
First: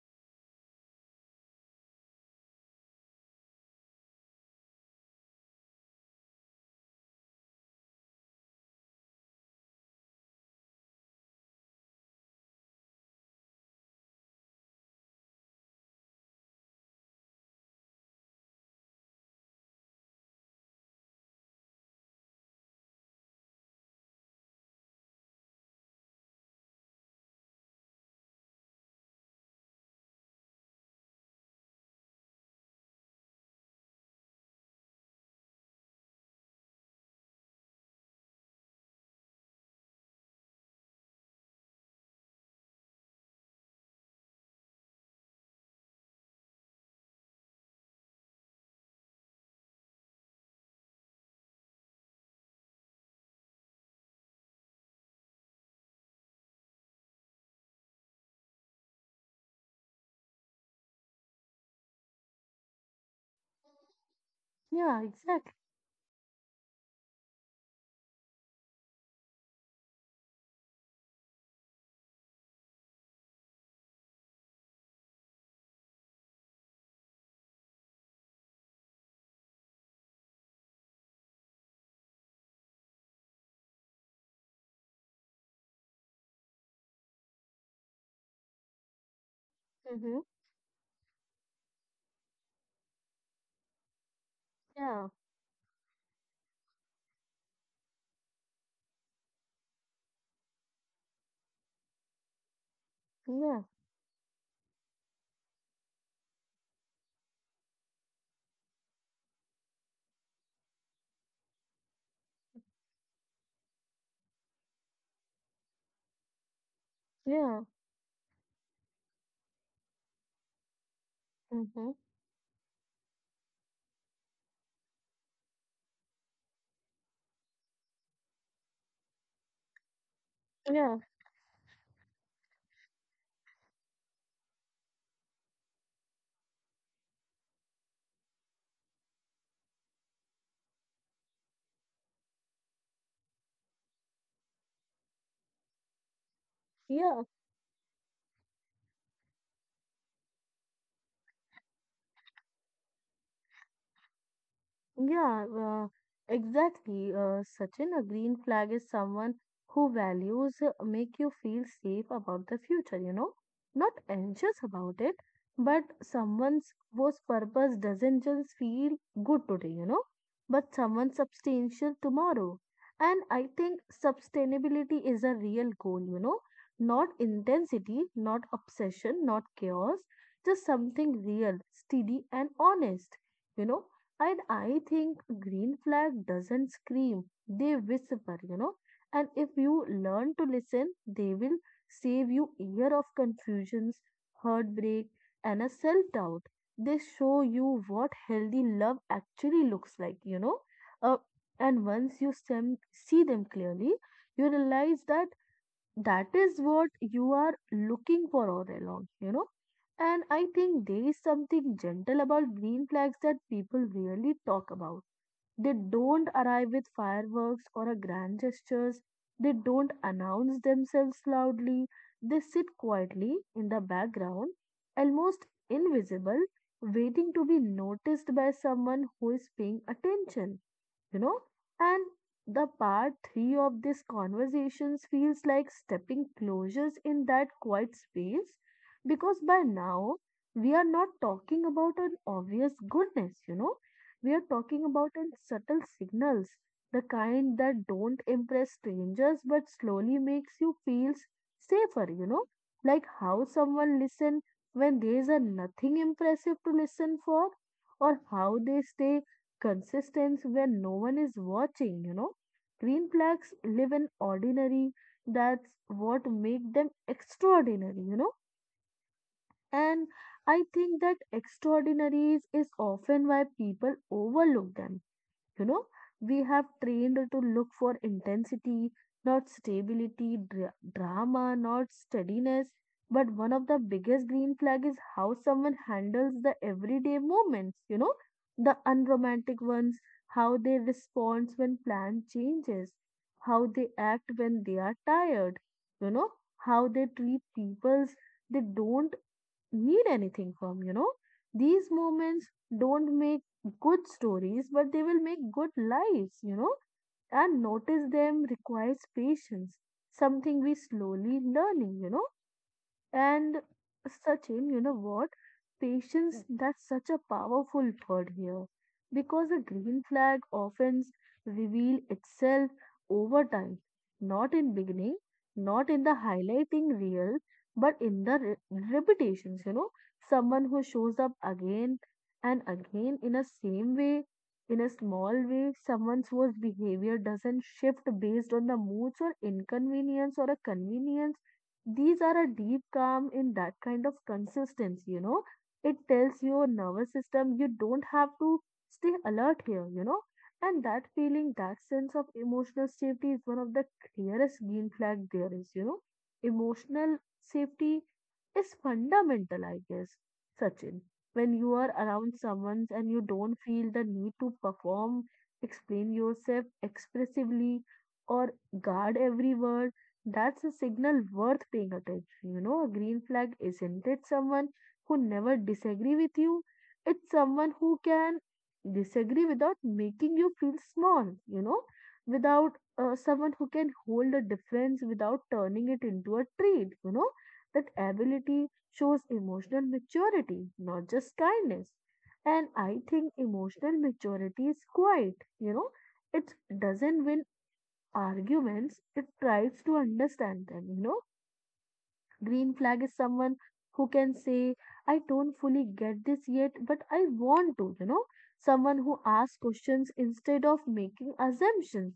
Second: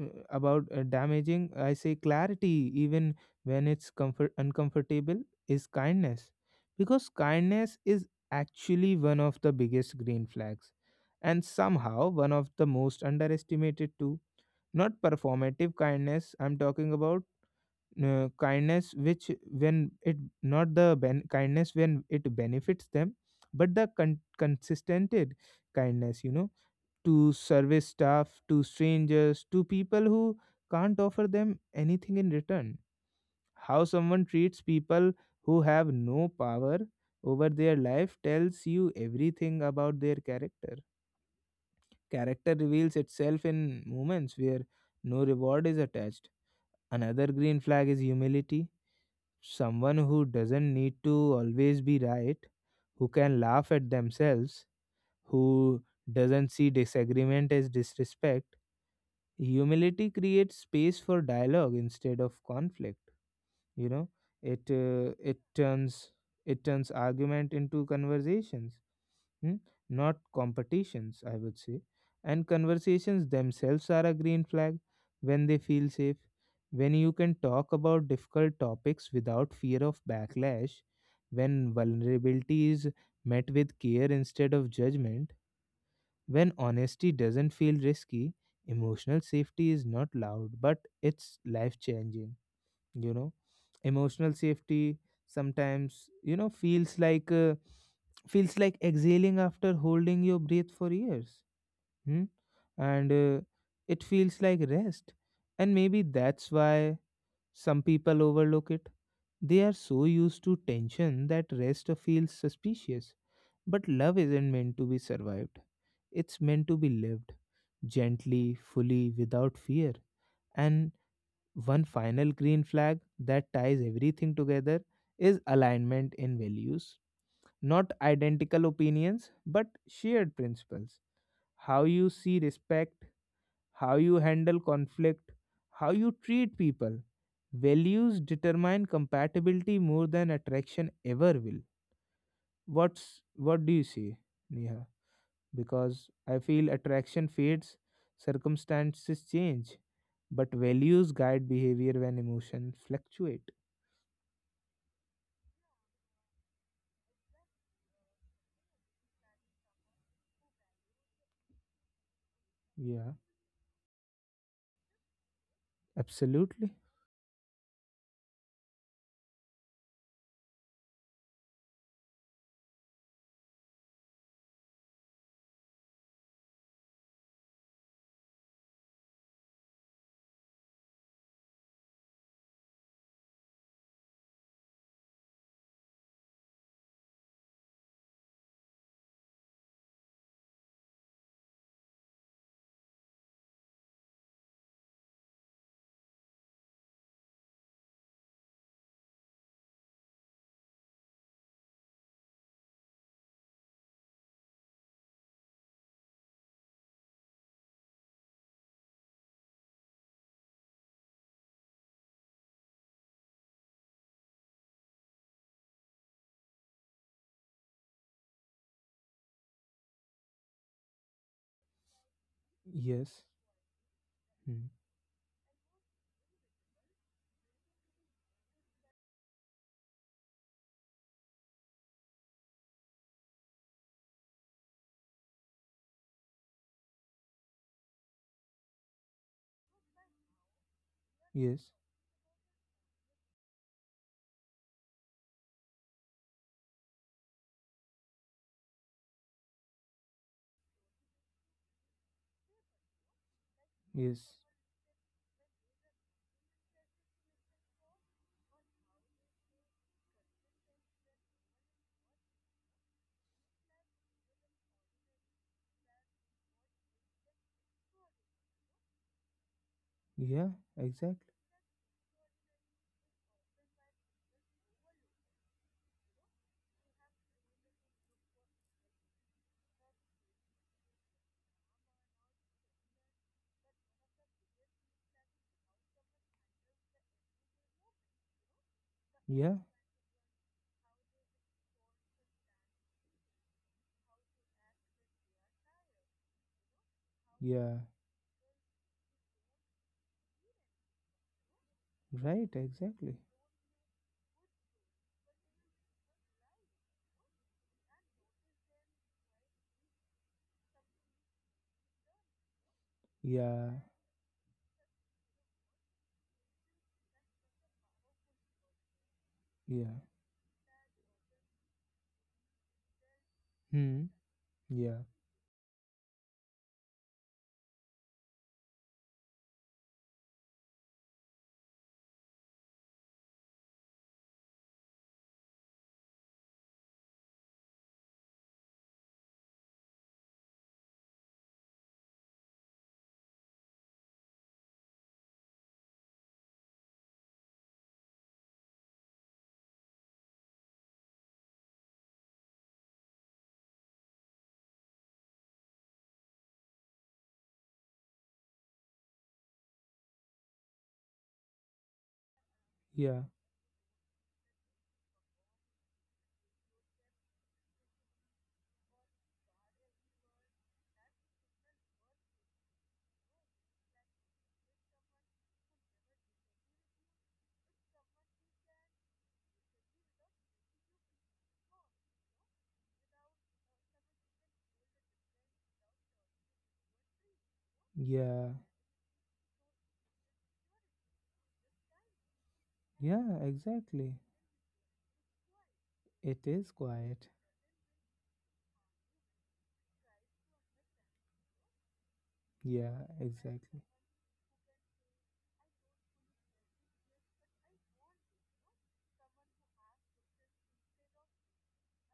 uh, about uh, damaging, I say clarity even when it's comfort uncomfortable is kindness, because kindness is actually one of the biggest green flags and somehow one of the most underestimated too. Not performative kindness I'm talking about, uh, kindness which when it not the ben- kindness when it benefits them, but the con- consistent kindness, you know, to service staff, to strangers, to people who can't offer them anything in return. How someone treats people who have no power over their life tells you everything about their character. Character reveals itself in moments where no reward is attached. Another green flag is humility. Someone who doesn't need to always be right, who can laugh at themselves, who doesn't see disagreement as disrespect. Humility creates space for dialogue instead of conflict, you know. it
Yeah,
uh, it
exactly.
turns it turns argument into conversations, hmm? Not competitions, I would say. And conversations themselves are a green flag, when they feel safe, when you can talk about difficult topics without fear of backlash, when vulnerability is met with care instead of judgment, when honesty doesn't feel risky. Emotional safety is not
Hmm.
loud, but it's life changing. You know, emotional safety
Yeah,
sometimes, you know, feels like. Uh, feels like exhaling after holding your breath for years. Hmm? And uh,
yeah,
It feels like rest. And maybe that's why some people overlook it. They are so used to tension that rest feels suspicious. But love isn't meant to be survived, it's meant to be lived
yeah.
gently, fully, without fear. And one
Mhm.
final green flag that ties everything together is alignment in values. Not identical opinions, but shared
Yeah.
principles. How you see respect, how you handle conflict, how you treat people. Values determine compatibility more than attraction ever will. What's what do you say, Neha? Because I feel
Yeah.
attraction fades, circumstances change, but values guide behavior when emotions fluctuate.
Yeah, uh, exactly. Uh, Sachin, a green flag is someone who values uh, make you feel safe about the future, you
Yeah,
know, not anxious about it, but someone's
absolutely.
whose purpose doesn't just feel good today, you know, but someone substantial tomorrow. And I think sustainability is a real goal, you know, not intensity, not obsession, not chaos, just something real, steady, and honest you know and I think green flag doesn't scream, they whisper, you know. And if you learn to listen, they will save you year of confusions, heartbreak, and a self-doubt. They show you what healthy love actually looks like, you know. Uh, and once you sem- see them clearly, you realize that that is what you are looking for all along, you know. And I think there is something gentle about green flags that people really talk about. They don't arrive with fireworks or a grand gestures. They don't announce themselves loudly. They sit
Yes.
quietly in the background,
Hmm.
almost invisible, waiting to be noticed by someone who is paying attention you know and the part three of this conversations feels like stepping closures in that quiet space because by now we are not
Yes.
talking about an obvious goodness you know we are talking about an subtle signals the kind that don't impress strangers but slowly makes you feel safer you know like how someone
Yes.
listen when there is a nothing impressive to listen for or how they stay consistence when no one is watching, you know. Green flags live in ordinary, that's what make them extraordinary, you know. And
Yeah,
I think that
exactly.
extraordinaries is often why people overlook them you know, we have trained to look for intensity, not stability, dra- drama, not steadiness. But one of the biggest green flag is how someone handles the everyday moments, you know, the
Yeah.
unromantic ones, how they respond when plan changes, how they act when they are tired, you know, how they treat
Yeah.
peoples they don't need anything from, you know. These moments
Right, exactly.
don't make good stories, but they will make good lives, you know. And notice them requires patience, something we slowly learning, you know. And
Yeah.
Sachin, you know what? Patience, that's such a powerful word here because a
Yeah.
green flag often reveal itself over time,
Hmm.
not in
Yeah,
beginning, not in the highlighting reel, but in the re- repetitions, you know, someone who shows up again and again in a same way, in a small way, someone's whose behavior doesn't shift based on the moods or inconvenience or a convenience these are a deep calm in that kind of consistency, you know. It tells your nervous system you don't have to stay alert here, you know. And that feeling, that sense of emotional safety is one of the clearest green flag there is, you know. Emotional safety is fundamental, I guess, Sachin. When you are around someone and you
yeah,
don't feel the need to perform, explain yourself expressively, or guard every word that's a signal worth paying attention. You know, a green flag isn't it someone who never disagree with you? It's someone who can disagree without making you feel small, you know, without uh, someone who can hold a difference without turning it into a trait, you know. That
yeah,
ability shows emotional maturity, not just kindness. And I think
yeah,
emotional
exactly.
maturity is quiet, you know,
It
it
is
doesn't
quiet.
win arguments, it tries to understand them, you know. Green flag
Yeah,
is someone
exactly.
who can say, I don't fully get this yet, but I want to, you know. Someone who asks questions instead of making assumptions.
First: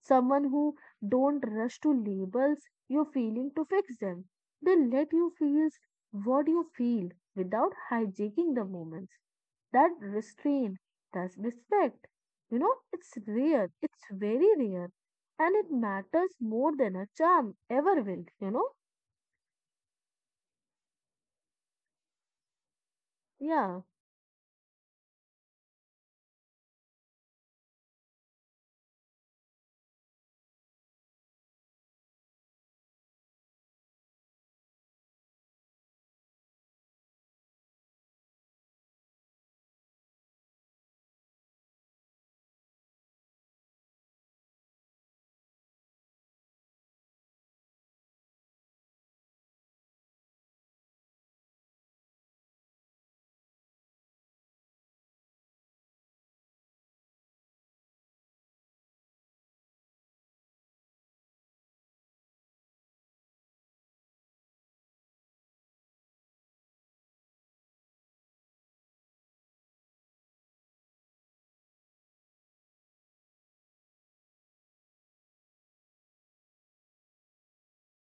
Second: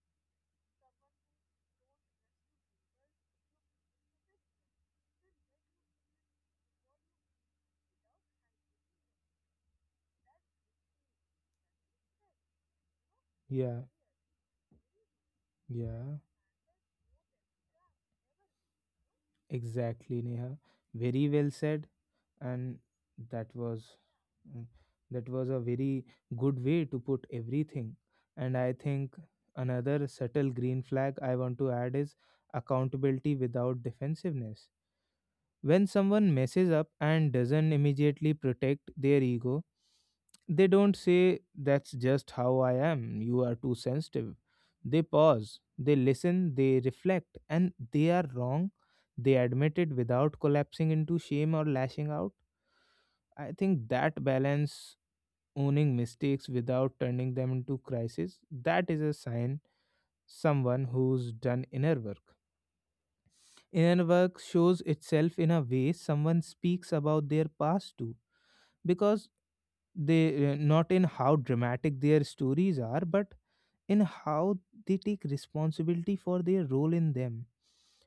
Someone who don't rush to labels your feeling to fix them. They let you feel what you feel without hijacking the moments that restraint, that respect. You know, it's rare,
Yeah,
it's very rare, and it
yeah,
matters more than a charm ever will, you know?
exactly, Neha. Very well said. And that
Yeah,
was mm, that was a very good way to put everything. And I think another subtle green flag I want to add is accountability without defensiveness. When someone messes up and doesn't immediately protect their ego, they don't say, "That's just how I am, you are too sensitive." They pause, they listen, they reflect, and they are wrong. They admit it without collapsing into shame or lashing out. I think that balance, owning mistakes without turning them into crisis, that is a sign someone who's done inner work. Inner work shows itself in a way someone speaks about their past too, because they uh, not in how dramatic their stories are, but in how they take responsibility for their role in them.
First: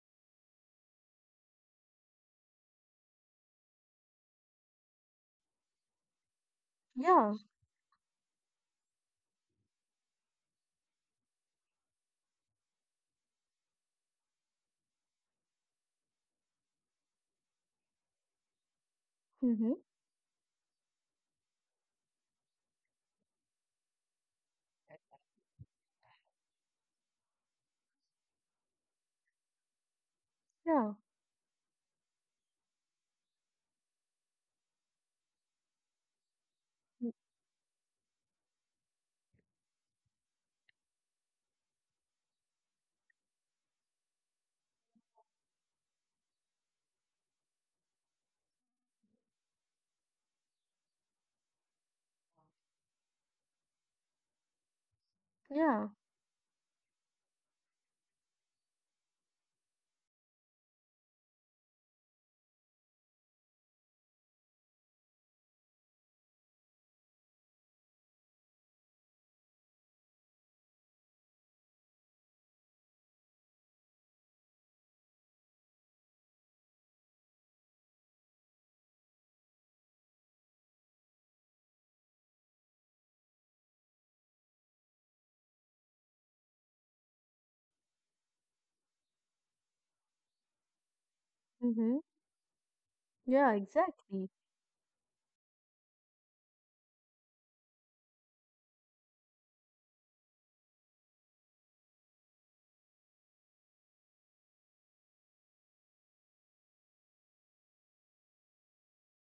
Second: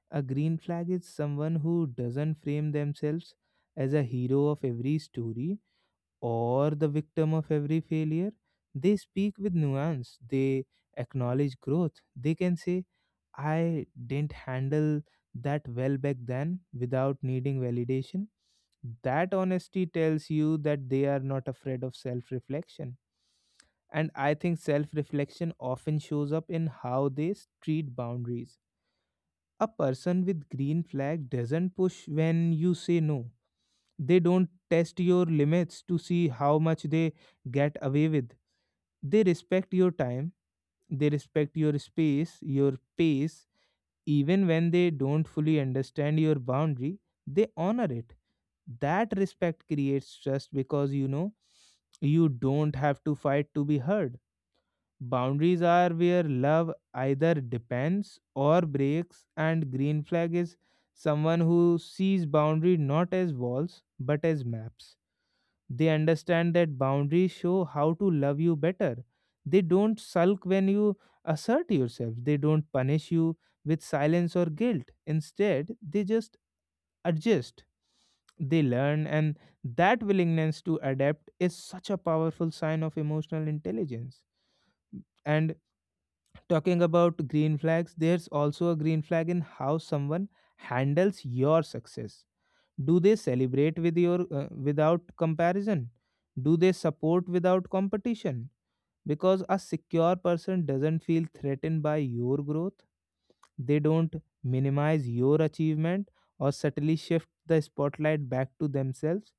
A green flag is someone who doesn't frame themselves as a hero of every story or the victim
yeah,
of every failure. They speak with nuance, they acknowledge growth. They can say, "I didn't handle that well back then," without needing validation. That
mm-hmm,
honesty tells you that they are not afraid of self reflection. And I think self reflection often shows up in how they treat boundaries. A person with green
yeah,
flag doesn't push when you say no. They don't test your limits to see how much
mm,
they get away with. They respect your time, they respect your space, your pace. Even when they don't fully understand your boundary, they honor it. That respect creates trust because you know you don't have to fight to be heard. Boundaries
yeah,
are where love either depends or breaks, and green flag is someone who sees boundary not as walls but as maps. They understand that boundaries show how to love you better. They don't sulk when you assert yourself. They don't punish you with silence or guilt. Instead, they just adjust. They learn, and that willingness to adapt is such a powerful sign of emotional intelligence. And talking about green flags, there's also a green flag in how someone handles your
mm-hmm,
success. Do they
yeah,
celebrate with your
exactly.
uh, without comparison? Do they support without competition? Because a secure person doesn't feel threatened by your growth. They don't minimize your achievement or subtly shift the spotlight back to themselves.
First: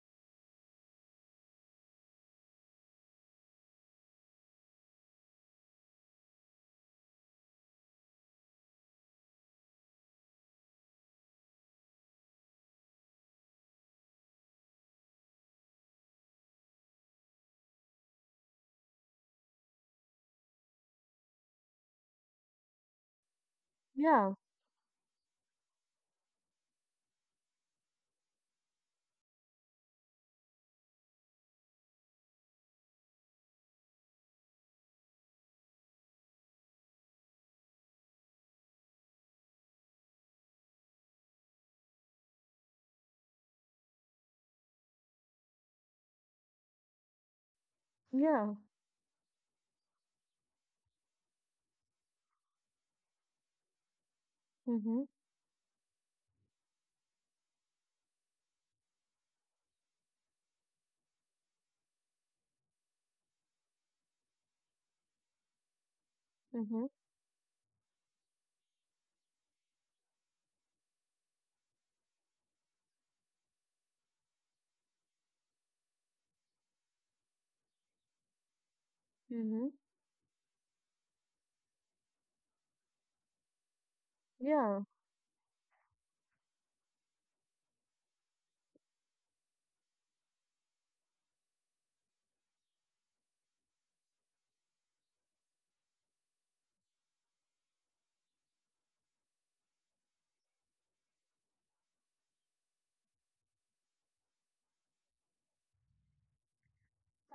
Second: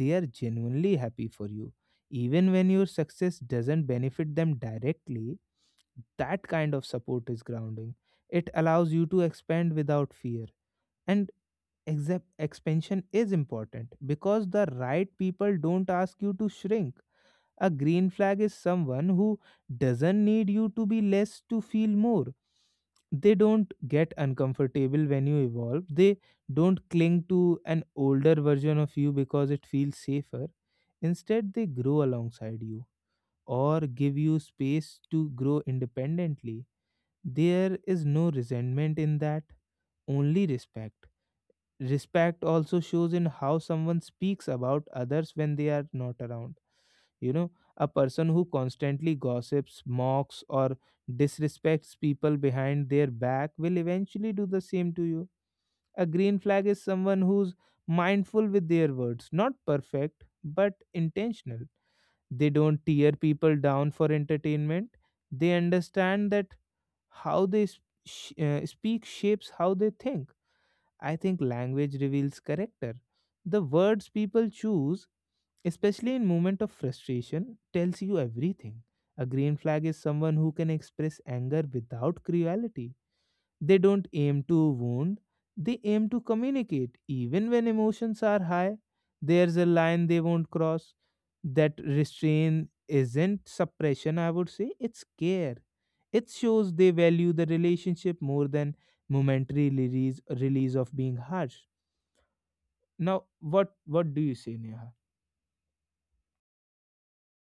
They are genuinely happy for you even when your success doesn't benefit them directly. That kind of support is grounding. It allows you to expand without fear. And except expansion is important because the right people don't ask you to shrink. A green flag is someone who doesn't need you to be less to feel more. They don't get
Yeah,
uncomfortable when you evolve. They don't cling to an older version of you because it feels safer. Instead, they grow alongside you or give you space to grow independently. There is no resentment in that, only respect. Respect also shows in how someone speaks about others when they are not around. You know, a person who
yeah,
constantly gossips, mocks, or disrespects people behind their back will eventually do the same to
mm-hmm,
you. A green flag is someone who's mindful with their words, not perfect, but intentional. They don't tear people down for entertainment. They understand that
mm-hmm,
how they s- sh- uh, speak shapes how they think. I think language reveals character. The words people choose, especially in moment of frustration, tells you everything. A green
mm-hmm,
flag is someone who can express anger without cruelty. They don't aim to
yeah.
wound, they aim to communicate even when emotions are high. There's a line they won't cross. That restraint isn't suppression, I would say, it's care. It shows they value the relationship more than momentary release, release of being harsh. Now, what what do you say, Neha?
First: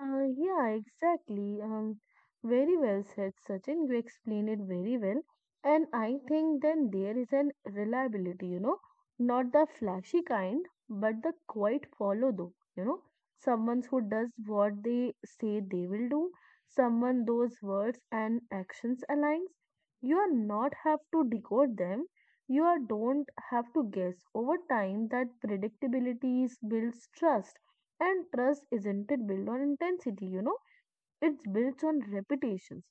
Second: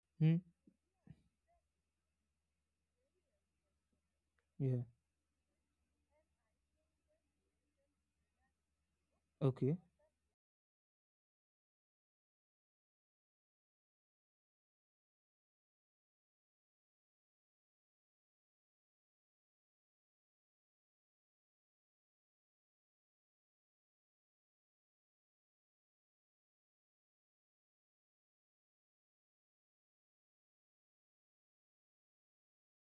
Uh,
Hmm?
yeah, exactly. Um, very well said, Sachin. You explained it
Yeah.
very well. And I think then there is an reliability, you know, not the
Okay.
flashy kind, but the quiet follow though, you know, someone who does what they say they will do, someone those words and actions aligns. You are not have to decode them. You are don't have to guess. Over time, that predictability is builds trust and trust isn't it built on intensity, you know? It's built on reputations.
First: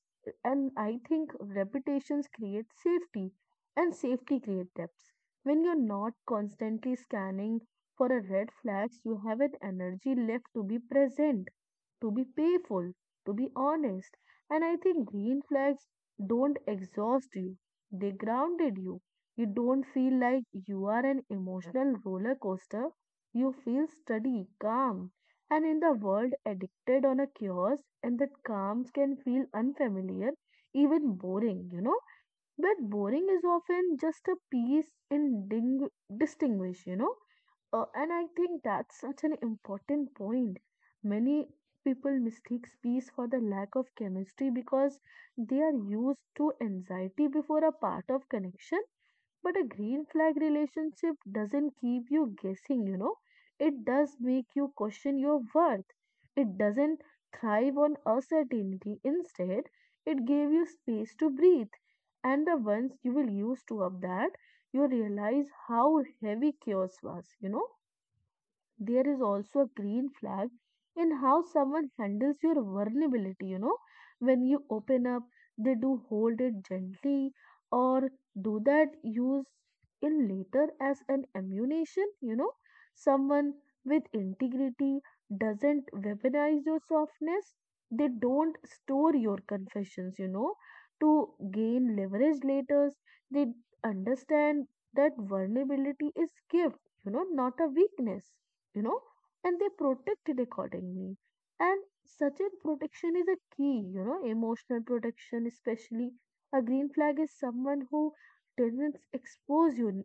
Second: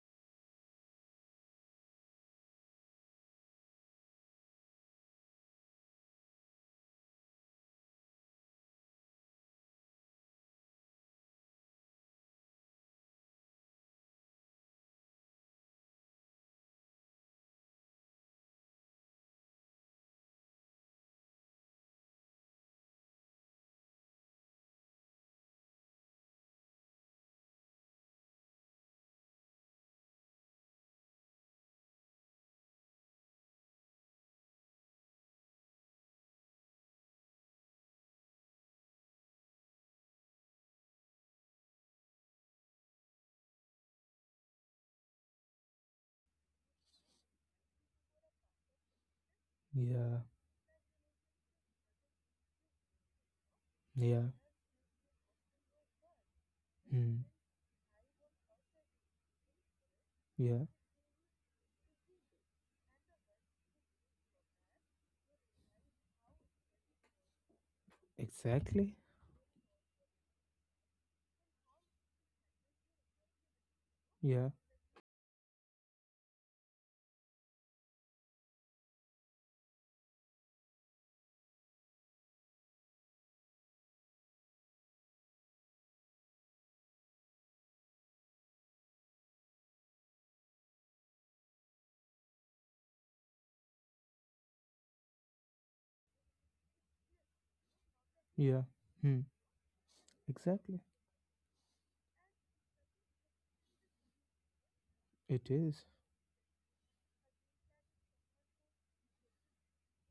And I think reputations create safety, and safety creates depth. When you're not constantly scanning for a red flags, you have an energy left to be present to be payful, to be honest. And I think green flags don't exhaust you, they grounded you. You don't feel like you are an emotional roller coaster. You feel steady, calm. And in the world addicted on a chaos, and that calms can feel unfamiliar, even boring, you know. But boring is often just a piece in ding- distinguish, you know. Uh, and I think that's such an important point. Many people mistake peace for the lack of chemistry because they are used to anxiety before a part of connection. But a green
Yeah.
flag relationship doesn't keep you guessing, you know. It does
Yeah.
make you question your worth. It doesn't
Hmm.
thrive on uncertainty. Instead, it gave you
Yeah.
space to breathe. And the ones you will use to up that, you realize how heavy chaos was, you know
Exactly.
there is also a green flag in how someone handles your vulnerability. You know, when
Yeah.
you open up, they do hold it gently or do that use in later as an ammunition. You know, someone with integrity doesn't weaponize your softness, they don't store your confessions, you know, to gain leverage later. They understand that vulnerability is gift, you know, not a weakness
Yeah.
you know,
Hmm.
and they protect it
Exactly.
accordingly. And such a protection is a key, you know, emotional
It
protection,
is.
especially a green flag is someone who doesn't expose you,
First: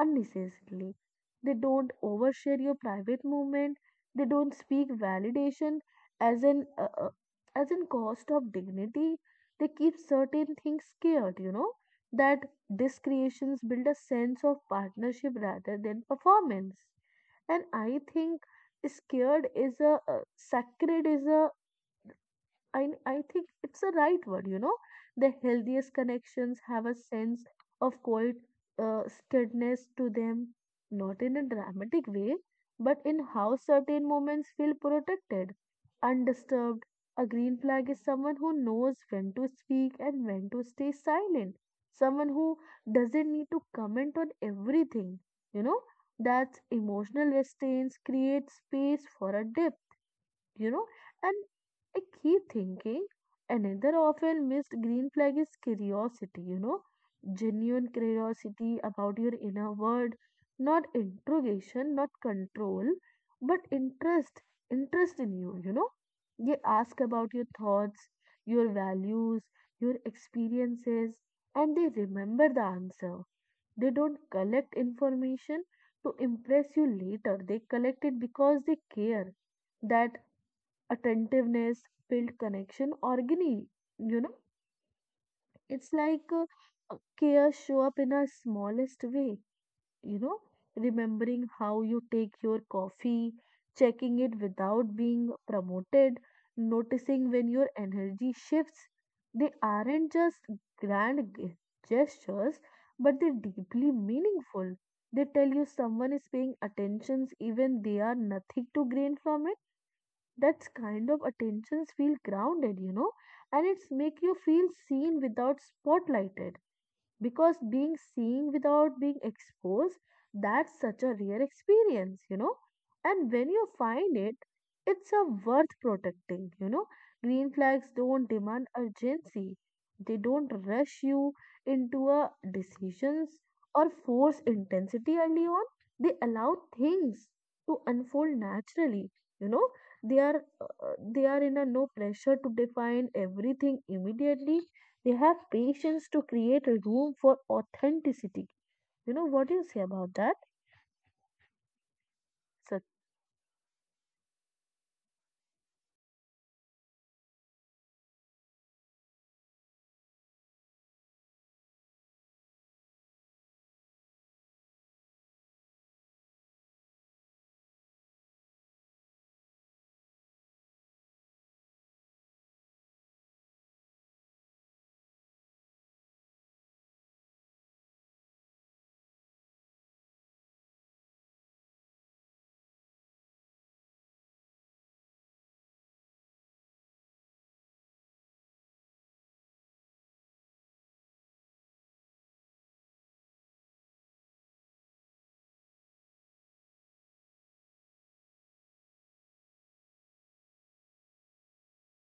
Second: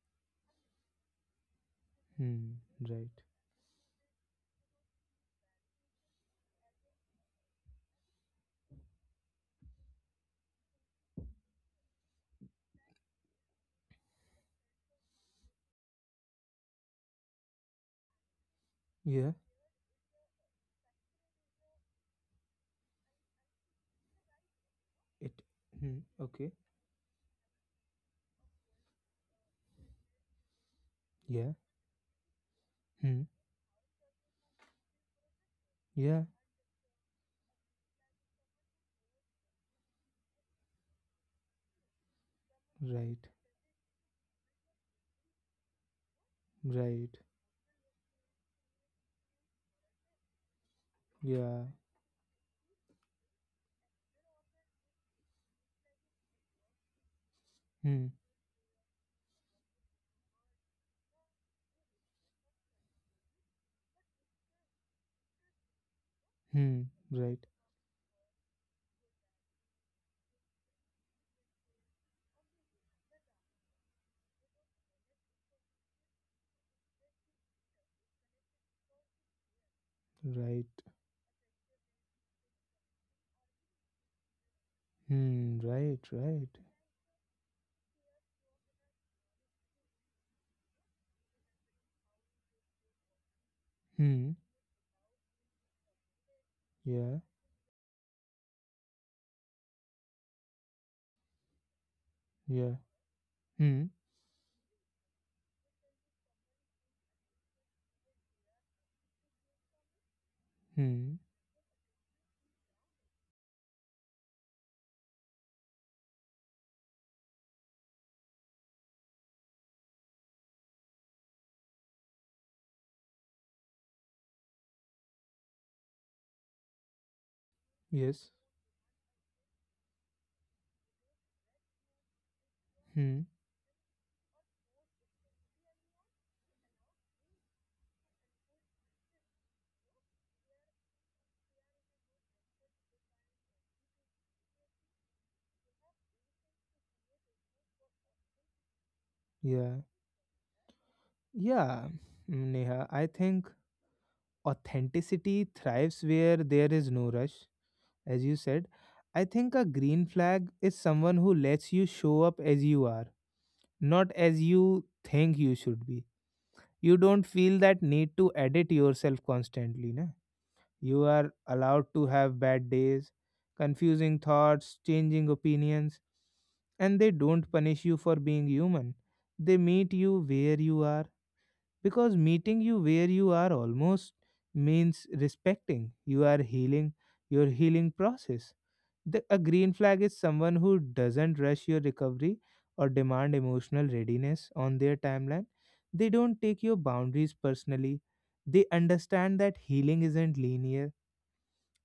unnecessarily. They don't overshare
Hmm.
your private
Right.
movement. They don't speak validation as an uh, uh, as in cost of dignity. They keep certain things scared, you know, that discretions build a sense of partnership rather than performance. And I think
Yeah.
scared is a uh, sacred is a I, I think it's the right word, you know. The
It.
healthiest
Hmm.
connections
Okay.
have a sense of quiet uh, steadiness to them, not in a
Yeah.
dramatic way, but in
Hmm.
how certain moments feel protected,
Yeah.
undisturbed. A green flag is someone who knows when to speak and when to stay silent, someone who
Right.
doesn't need to comment on everything, you know. That
Right.
emotional restraints create space for a dip you know, and
Yeah.
I keep thinking another often missed green flag is curiosity, you know, genuine
Hmm.
curiosity about your inner world, not interrogation, not control, but interest, interest in you, you know. They
Hmm.
ask about your
Right.
thoughts, your values, your experiences, and they remember the answer. They don't collect information to impress you later, they collect it because they care that
Right.
attentiveness, build connection organically. You know,
Hmm.
it's
Right.
like uh,
Right.
uh, care show up in a smallest way. You know, remembering how you take your coffee, checking it
Hmm.
without being promoted, noticing
Yeah.
when your energy shifts. They aren't just grand g- gestures,
Yeah.
but they're
Hmm.
deeply meaningful. They tell you someone is paying attentions even they are nothing to gain from it that's kind
Hmm.
of attentions feel grounded, you know, and it's make you feel seen without spotlighted because being seen without being exposed that's such a rare experience you know and when you find it it's a worth protecting you know green flags don't
Yes.
demand urgency they don't rush you into a
Hmm.
decisions or force intensity early on they allow things to unfold naturally you know they are uh, they are in a no pressure to define everything immediately they have patience to create a room for authenticity. You know, what do you say
Yeah.
about that?
Yeah, mm,
So,
Neha, I think authenticity thrives where there is no rush, as you said. I think a green flag is someone who lets you show up as you are, not as you think you should be. You don't feel that need to edit yourself constantly, na? You are allowed to have bad days, confusing thoughts, changing opinions, and they don't punish you for being human. They meet you where you are, because meeting you where you are almost means respecting you are healing your healing process the, A green flag is someone who doesn't rush your recovery or demand emotional readiness on their timeline. They don't take your boundaries personally. They understand that healing isn't linear,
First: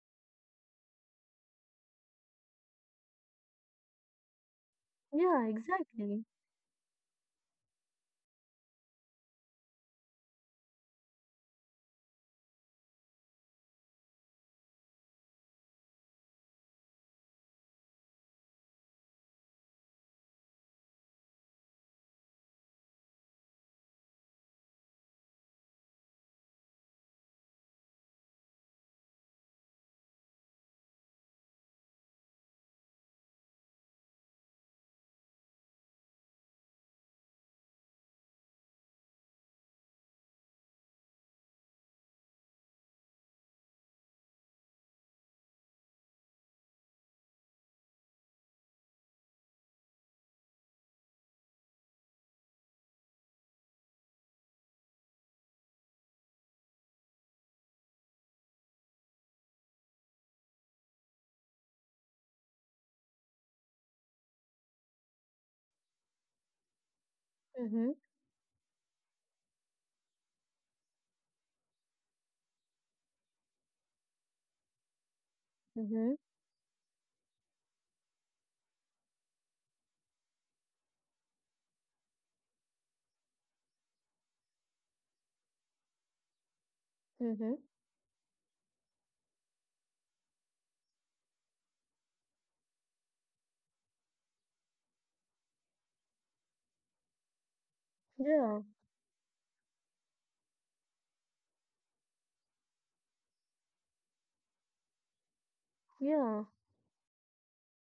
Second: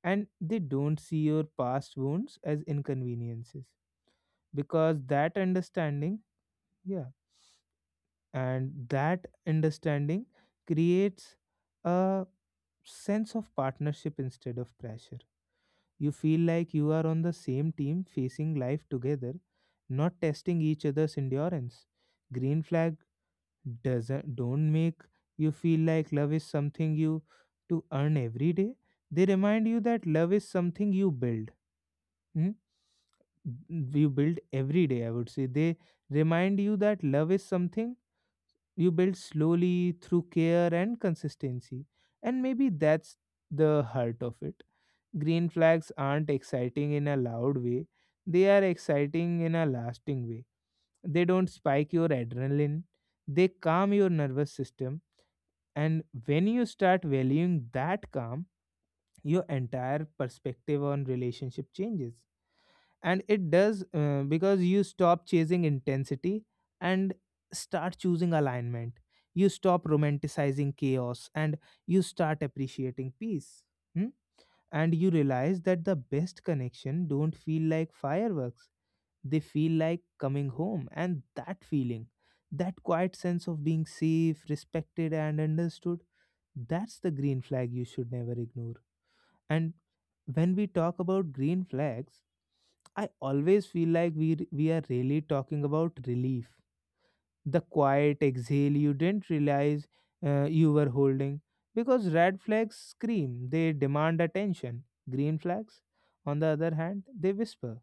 and they don't see your past wounds as inconveniences, because that
yeah,
understanding,
exactly.
yeah, and that understanding creates a sense of partnership instead of pressure. You feel like you are on the same team facing life together, not testing each other's endurance. Green flag doesn't don't make you feel like love is something you to earn every day. They remind you that love is something you build. Hmm? You build every day, I would say. They remind you that love is something you build slowly through care and consistency. And maybe that's the heart of it. Green flags aren't exciting in a loud way, they are exciting in a lasting way. They don't spike your adrenaline, they calm your nervous system. And when you start valuing that calm, your entire perspective on relationship changes. And it does, uh, because you stop chasing intensity and
Mm-hmm,
start choosing alignment. You stop romanticizing chaos and you start appreciating peace. Hmm? And you realize that the
mm-hmm,
best connection don't feel like fireworks, they feel like coming home. And that feeling, that quiet sense of being safe, respected and understood, that's the green
mm-hmm.
flag you should never ignore. And when we talk about green flags, I always feel like we we are really talking about relief, the quiet
Yeah,
exhale you didn't realize uh, you were holding. Because red flags scream, they demand attention. Green flags, on
yeah,
the other hand, they whisper.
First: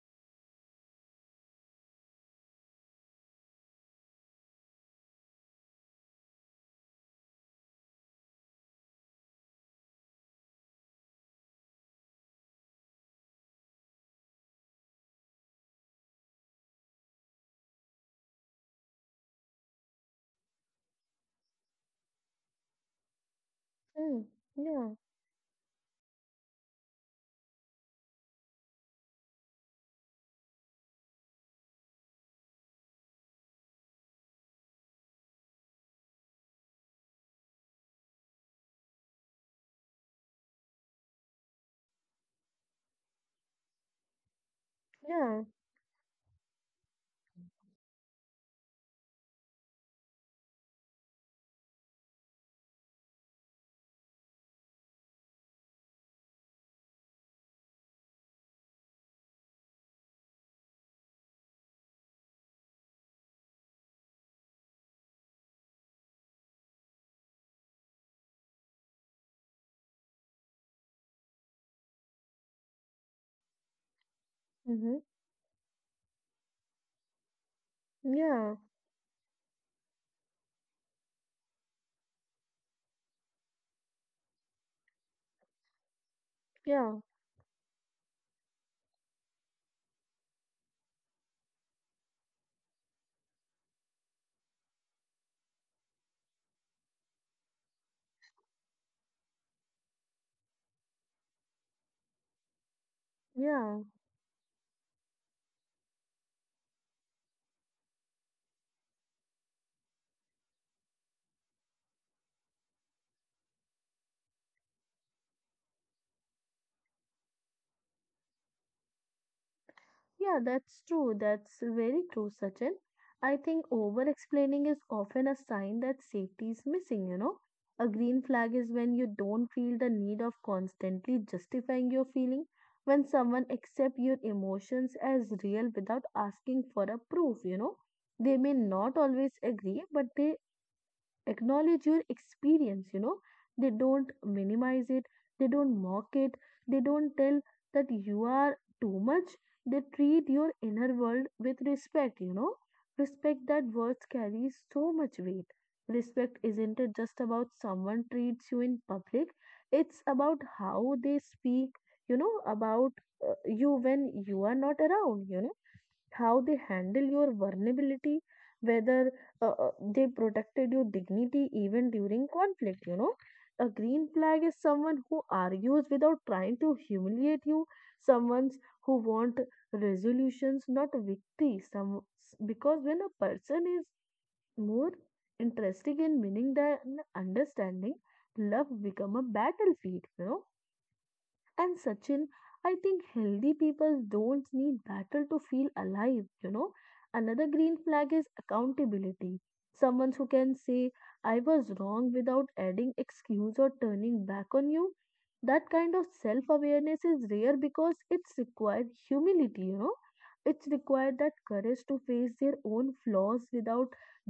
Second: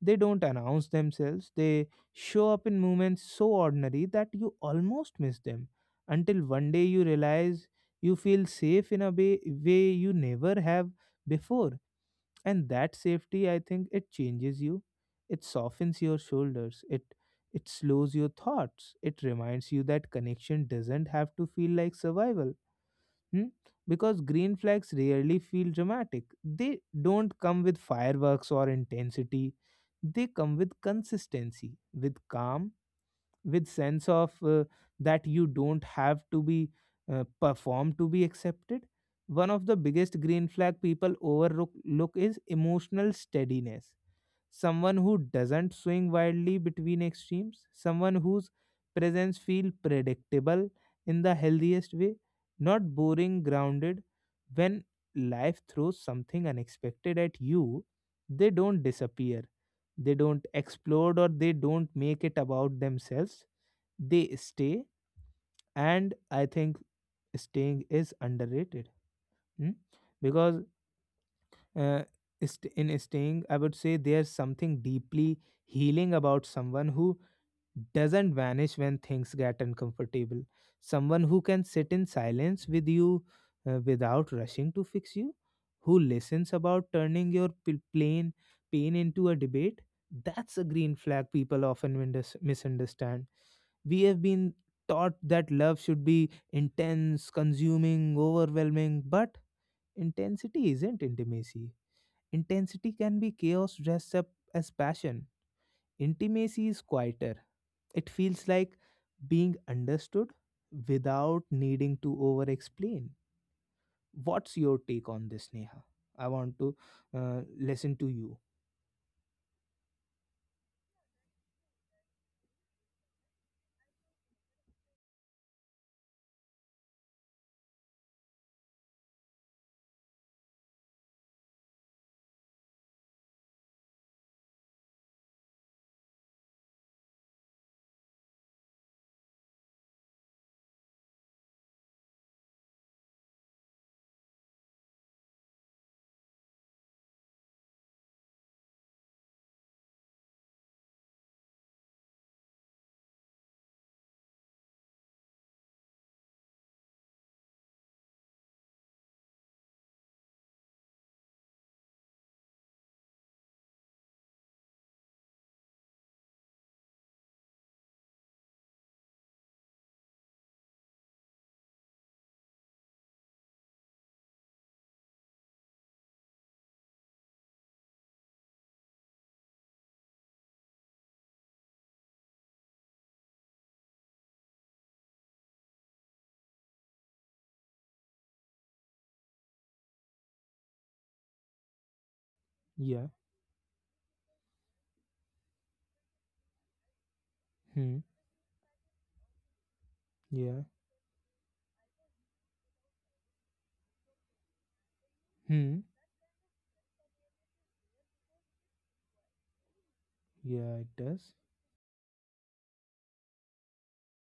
They don't announce themselves, they show up in moments so ordinary that you almost miss them. Until one day you realize you feel safe in a way, way you never have before. And that safety, I think it changes you. It softens your shoulders, it it slows your thoughts, it reminds you that connection doesn't have to feel like survival. Hmm? Because
mm,
green
yeah,
flags rarely feel dramatic. They don't come with fireworks or intensity. They come with consistency, with calm, with sense of uh, that you don't have to be uh, perform to be accepted. One of the biggest green flag people overlook look is emotional steadiness. Someone who
yeah,
doesn't swing wildly between extremes, someone whose presence feel predictable in the healthiest way, not boring, grounded. When life throws something unexpected at you, they don't disappear, they don't explode or they don't make it about themselves. They stay. And I think staying is underrated. Mm? Because uh, st- in staying I would say there's something
mm-hmm,
deeply healing about someone who doesn't
yeah,
vanish when things get uncomfortable. Someone who can sit in silence with you, uh, without rushing to fix you, who listens about
yeah,
turning your p- plain pain into a debate. That's a green flag people often mindes- misunderstand. We have been taught that love should be intense, consuming, overwhelming, but intensity isn't intimacy. Intensity can be chaos
yeah.
dressed up as passion. Intimacy is quieter. It feels like being understood without needing to over explain. What's your take on this, Neha? I want to uh, listen to you.
Yeah, that's true. That's very true, Sachin. I think over explaining is often a sign that safety is missing, you know. A green flag is when you don't feel the need of constantly justifying your feeling, when someone accepts your emotions as real without asking for a proof, you know. They may not always agree, but they acknowledge your experience, you know, they don't minimize it, they don't mock it, they don't tell that you are too much. They treat your inner world with respect, you know, respect that words carries so much weight. Respect isn't it just about someone treats you in public, it's about how they speak, you know about uh, you when you are not around, you know, how they handle your vulnerability, whether uh, uh, they protected your dignity even during conflict, you know. A green flag is someone who argues without trying to humiliate you, someone who want resolutions, not victory. Some, because when a person is more interested in meaning than understanding, love become a battlefield, you know. And Sachin, I think
Yeah.
healthy people don't need battle to feel alive, you know. Another green
Hmm.
flag is accountability. Someone who can
Yeah.
say, I was wrong without adding excuse or turning back on you. That
Hmm.
kind of self awareness is rare because it's required humility, you know. It's
Yeah, it
required that
does.
courage to face their own flaws without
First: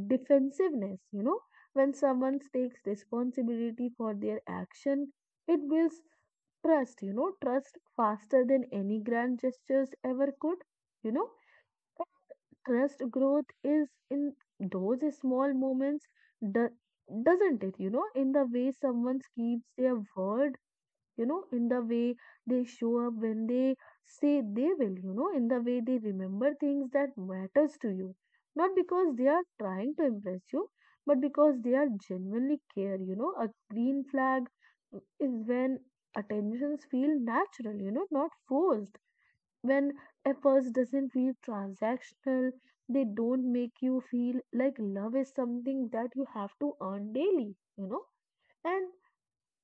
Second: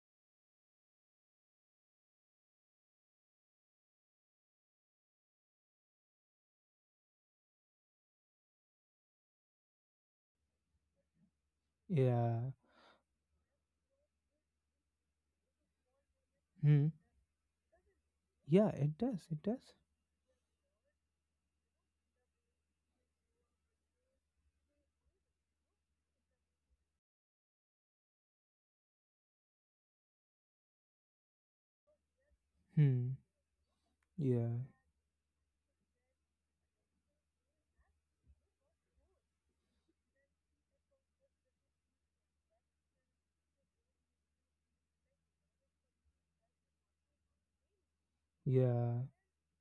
defensiveness, you know. When someone takes responsibility for their action, it builds trust, you know, trust faster than any grand gestures ever could. You know,
Yeah.
trust growth is in those small moments, do-
Hmm.
doesn't it? You know, in the
Yeah,
way
it
someone
does. It
keeps
does.
their word, you know, in the way they show up when they say they will, you know, in the way they remember things that matters to you. Not because they are trying to impress you, but because they are genuinely care, you
Hmm.
know, a green flag
Yeah.
is when attentions feel natural, you know, not forced. When efforts doesn't feel transactional, they don't make you feel like love is something that you have to earn daily, you know. And
Yeah.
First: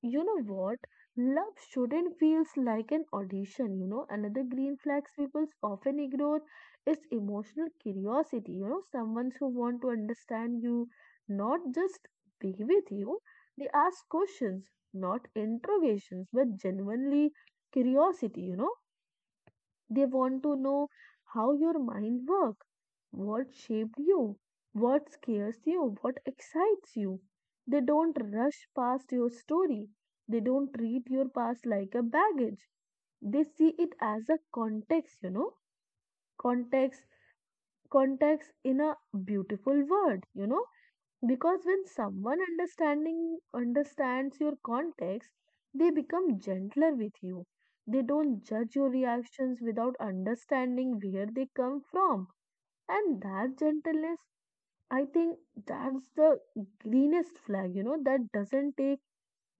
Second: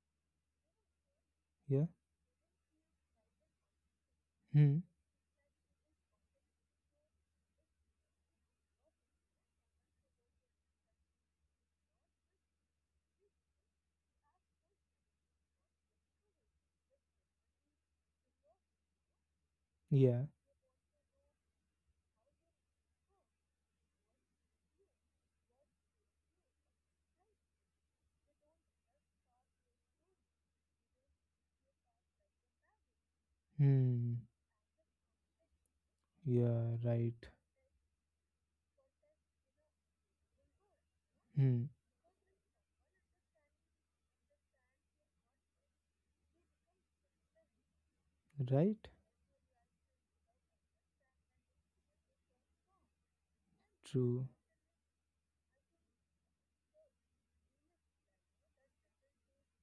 you know what? Love
Yeah.
shouldn't feel like an audition, you know. Another green
Hmm.
flags people often ignore is emotional curiosity, you know, someone who want to understand you, not just be with you. They ask questions, not interrogations, but genuinely curiosity, you know. They
Yeah.
want to know how your mind works, what shaped you, what scares you, what excites you. They don't rush past your story. They don't treat your past like a baggage. They see it
Hmm.
as a context, you know,
Yeah.
context,
Right.
context in a beautiful word, you know, because
Hmm.
when someone understanding understands your context, they become gentler with you. They don't judge
Right.
your reactions without understanding where they come from. And that gentleness,
True.
I think that's the greenest flag, you know, that doesn't take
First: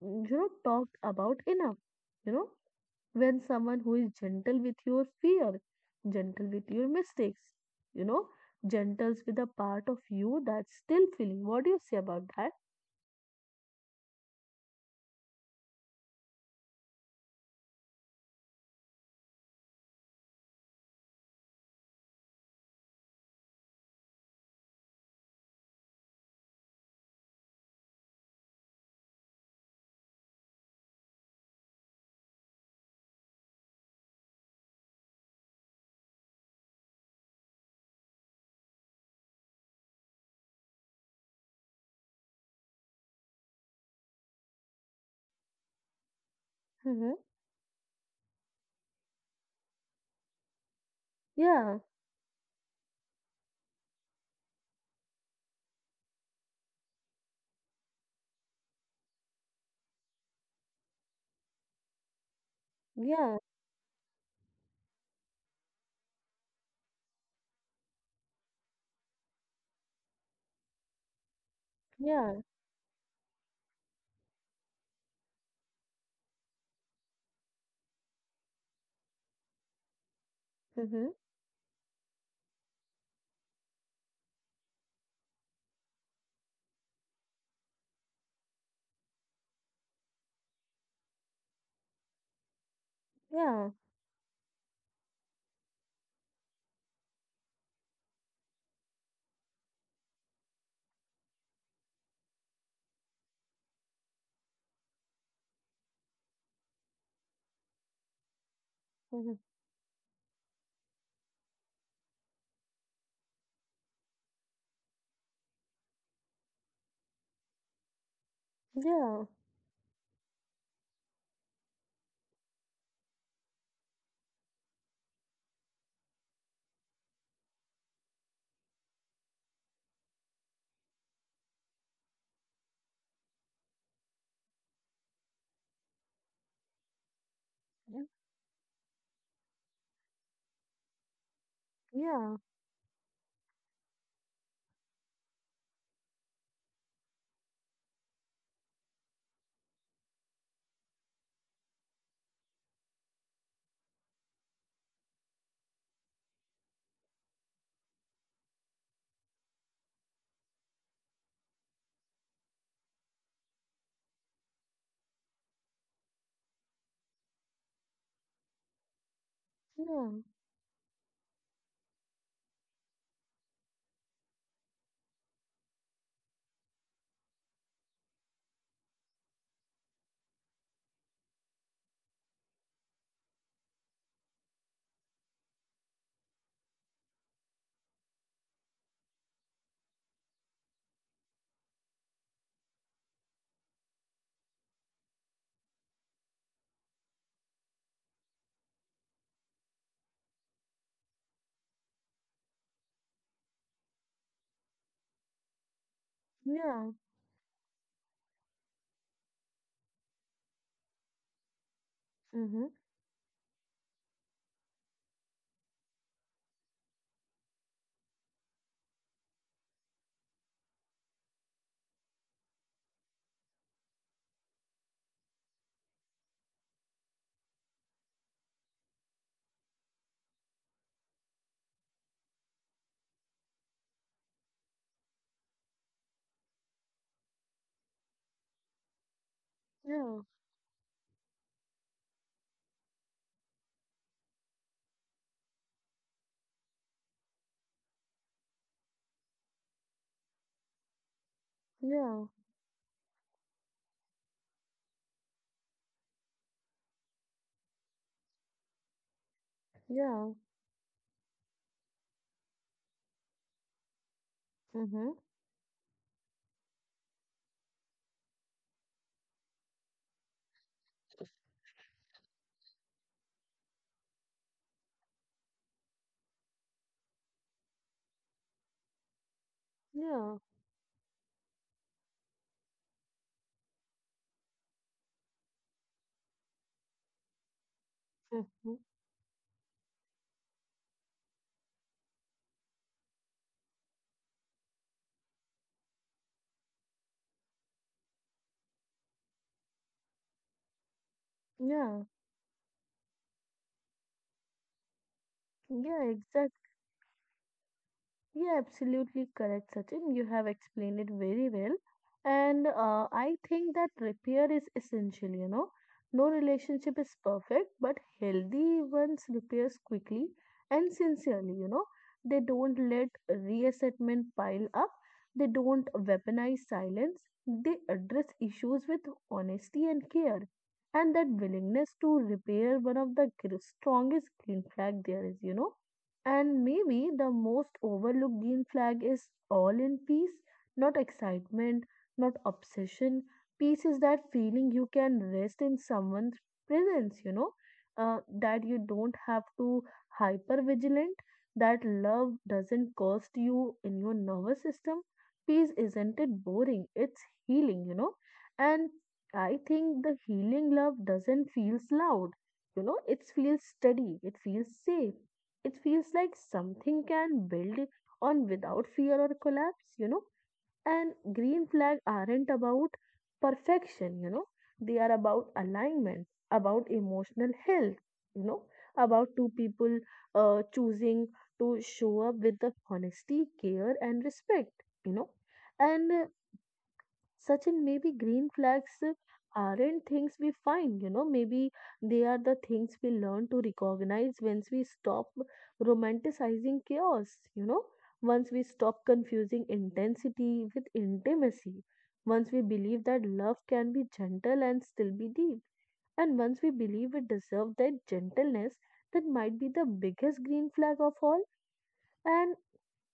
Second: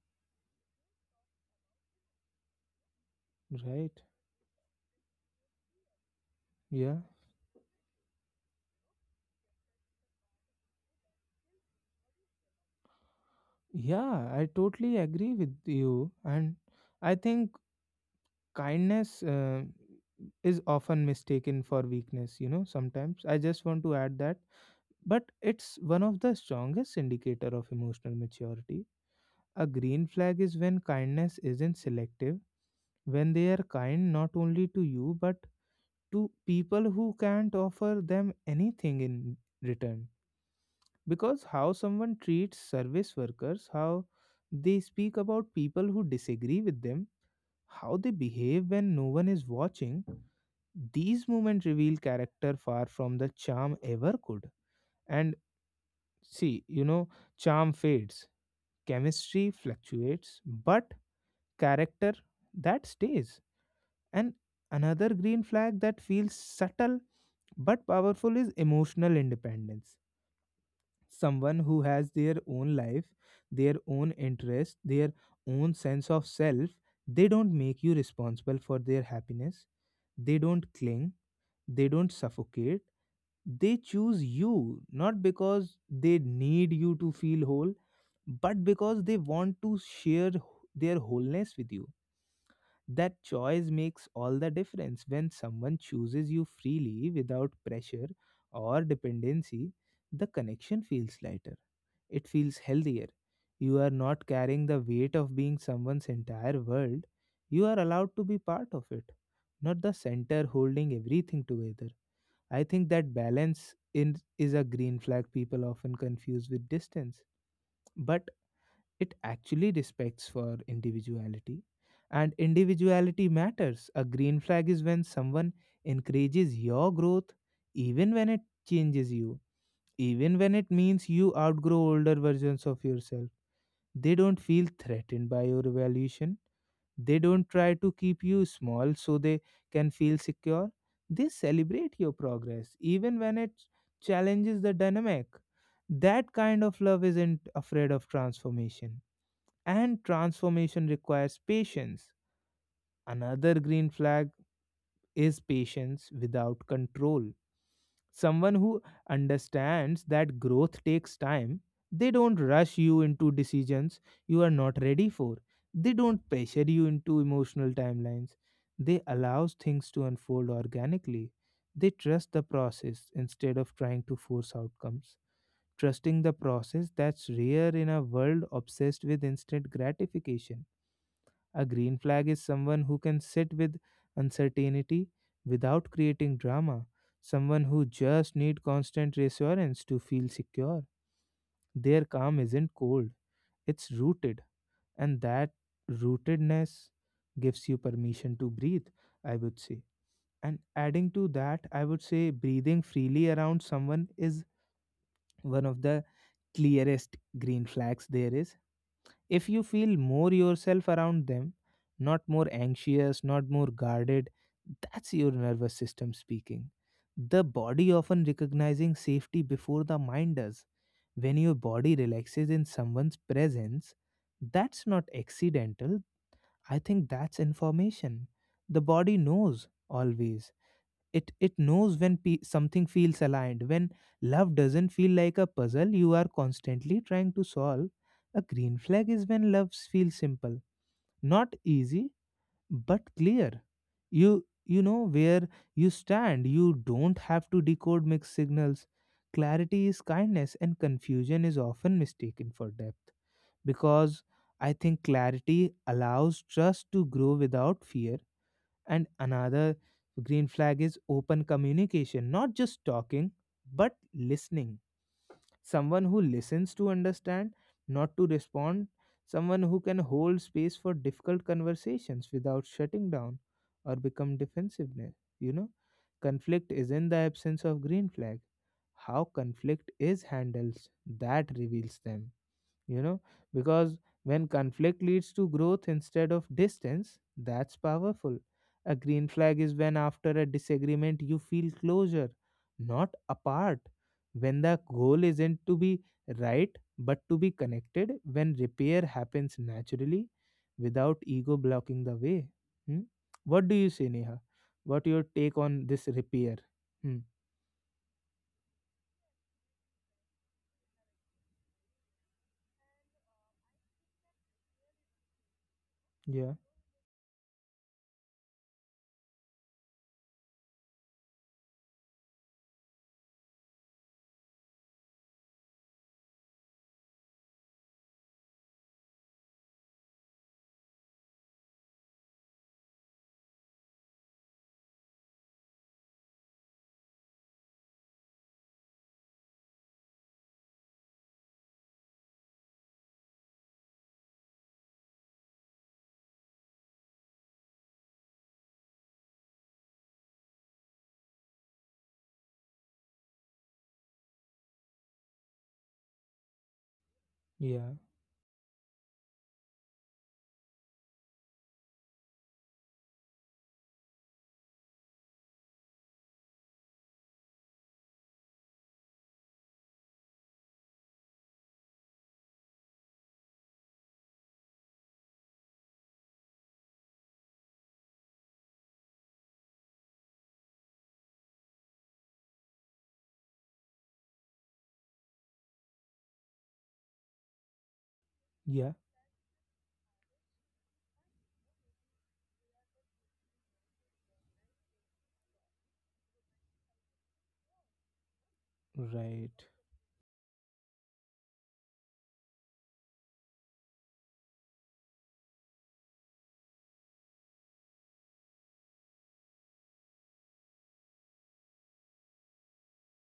mm, you know, talked about enough, you know, when someone who
Right.
is gentle with your fear, gentle with your
Yeah.
mistakes, you know, gentles with a part of you that's still feeling. What do you say about that?
Yeah, I totally agree with you, and I think kindness uh, is often mistaken for weakness. You know, sometimes I just want to add that, but it's one of the strongest indicator of emotional maturity. A green flag is when kindness isn't selective, when they are kind not only to you but to people who can't offer them anything in return. Because how someone treats service workers, how they speak about people who disagree with them,
Mhm.
how they behave when no one is watching, these moments reveal
Yeah.
character far from the charm ever could. And see, you know, charm fades, chemistry fluctuates, but character, that stays.
Yeah.
And another green flag that feels subtle but powerful is emotional independence. Someone who has their own
Yeah.
life, their own interest, their own sense of self. They don't make you responsible for their happiness, they don't cling,
Mhm.
they don't suffocate. They choose you not because they need you to feel whole, but because they want to share wh- their wholeness with you. That choice
Yeah.
makes all the difference when someone chooses you freely without pressure or dependency. The connection feels lighter, it feels healthier. You are not carrying the weight of being someone's entire world, you are allowed to be part of it,
Mhm.
not the center holding everything together. I think that balance in, is a green flag people often confuse with distance. But it
Yeah.
actually respects for individuality, and individuality matters. A green flag is when someone encourages your growth even when it changes you, even when it means you outgrow older versions of yourself. They don't feel threatened by your evolution, they don't try to keep you small so they can feel secure. They celebrate your
Yeah.
progress even when it challenges the dynamic. That kind of love isn't afraid of transformation, and transformation requires patience. Another green flag is patience without control. Someone who understands that growth takes time, they don't rush you into decisions you are not ready for. They don't pressure you into emotional timelines. They allow things to unfold
Yeah.
organically. They trust the process instead of trying to force outcomes. Trusting the process, that's rare in a world obsessed with instant gratification. A green flag is someone who can sit with uncertainty without creating drama, someone who just need constant reassurance to feel secure. Their calm isn't cold, it's rooted, and that rootedness gives you permission to breathe, I would say. And adding to that, I would say breathing freely around someone is one of the
Yeah.
clearest
Yeah.
green flags there is. If you feel more yourself around them, not more
Mhm.
anxious, not more guarded, that's your nervous system speaking. The body often recognizing safety before the mind does. When your body relaxes in someone's presence, that's not accidental. I think that's information. The body knows always. It it knows when pe something feels aligned, when love doesn't feel like a puzzle you are constantly trying to solve. A green flag is when love feels
Yeah.
simple, not easy but clear. You you know where you stand. You don't have to decode mixed signals. Clarity is kindness, and confusion is often
Yeah.
mistaken for depth. Because I think clarity allows trust to grow without fear. And another green
Yeah.
flag is open communication, not just talking, but listening.
Mhm.
Someone who listens to understand, not to respond. Someone who can hold space for difficult conversations without shutting down or become defensiveness. You know, conflict is in the absence of green flag. How conflict is
Yeah.
handled, that reveals them, you know. Because when conflict leads to growth instead of distance, that's powerful. A
Mhm.
green flag is when after a disagreement you feel closure, not apart. When the goal isn't to be right but to be connected, when repair happens naturally without ego blocking the
Yeah.
way. Hmm? What do you say, Neha? What your take on this
Yeah.
repair?
Exactly.
Hmm.
Yeah, absolutely correct, Sachin. You have explained it very well. And uh, I think that repair is essential, you know. No
Yeah.
relationship is perfect, but healthy ones repairs quickly and sincerely, you know. They don't let reassessment pile up. They don't weaponize silence. They address issues with honesty and care. And that willingness to repair one of the gr- strongest green flag there is, you know. And maybe the most overlooked green flag is all in peace, not excitement, not obsession. Peace is that feeling you can rest in someone's presence, you know, uh, that you don't have to hyper vigilant, that love doesn't cost you in your nervous system. Peace isn't it boring, it's healing,
Yeah.
you know. And I think the healing love doesn't feels loud, you know, it feels steady, it feels safe, it feels like something can build on without fear or collapse, you know. And green flag aren't about perfection, you know. They are about alignment, about emotional health, you know, about two people uh, choosing to show up with the honesty, care, and respect, you know. And uh, Sachin, maybe green
Yeah.
flags uh, aren't things we find, you know, maybe they are the things we learn to recognize once we stop romanticizing chaos, you know, once we stop confusing
Right.
intensity with intimacy, once we believe that love can be gentle and still be deep, and once we believe it deserves that gentleness, that might be the biggest green flag of all. And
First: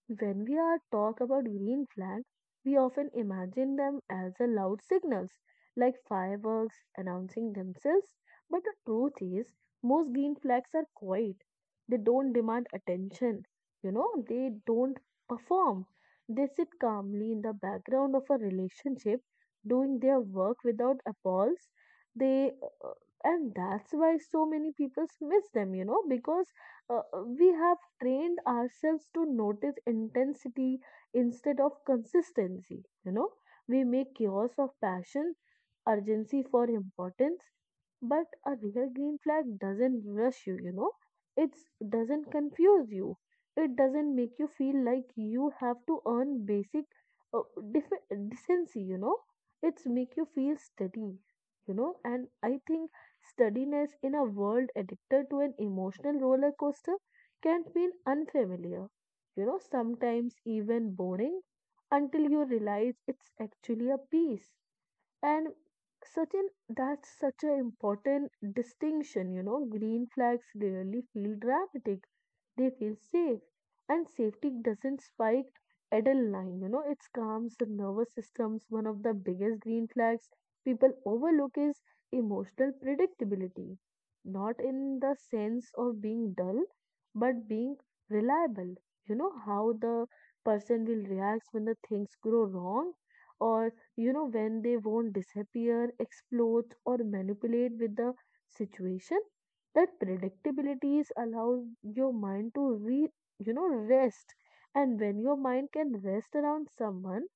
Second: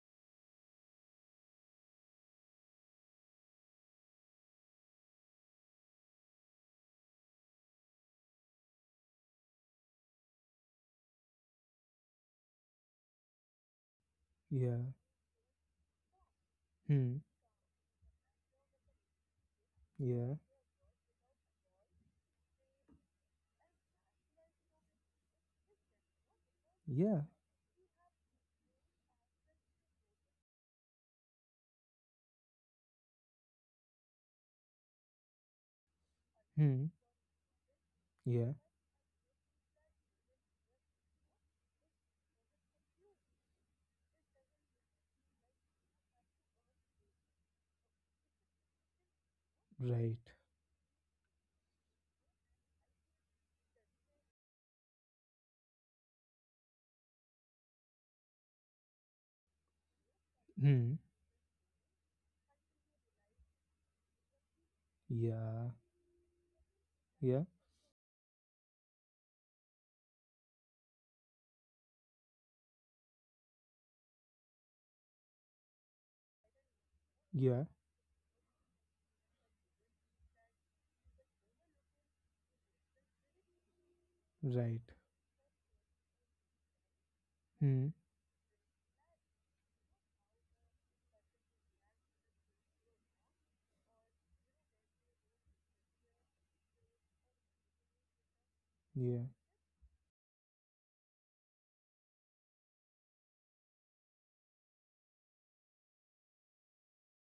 when we are talk about green flag, we often imagine them as a loud signals like fireworks announcing themselves. But the truth is, most green flags are quiet. They don't demand attention. You know, they
Yeah.
don't perform. They sit
Hmm.
calmly in the background of a relationship, doing their
Yeah.
work without appalls. They uh, and that's why so many people miss them. You know, because uh, uh,
Yeah.
we have trained ourselves to notice intensity instead of consistency, you know, we make chaos of passion, urgency for
Hmm.
importance. But
Yeah.
a real green flag doesn't rush you, you know, it doesn't confuse you, it doesn't make you feel like you have to earn basic uh, def- decency, you know, it's
Right.
make you feel steady, you know. And I think steadiness in a world addicted to an emotional roller coaster can feel unfamiliar, you know, sometimes even
Hmm.
boring, until you realize it's actually a piece and
Yeah.
certain. That's such an
Yeah.
important distinction, you know. Green flags rarely feel dramatic. They feel safe. And safety doesn't spike adrenaline, you know, it calms the
Yeah.
nervous systems. One of the biggest green flags people overlook is emotional predictability. Not
Right.
in the sense of being dull, but being
Hmm.
reliable. You know how the person will react when the things go wrong, or you know, when they won't disappear, explode, or manipulate with the situation.
Yeah.
That predictabilities allows your mind to re, you know, rest. And when your mind can rest around someone,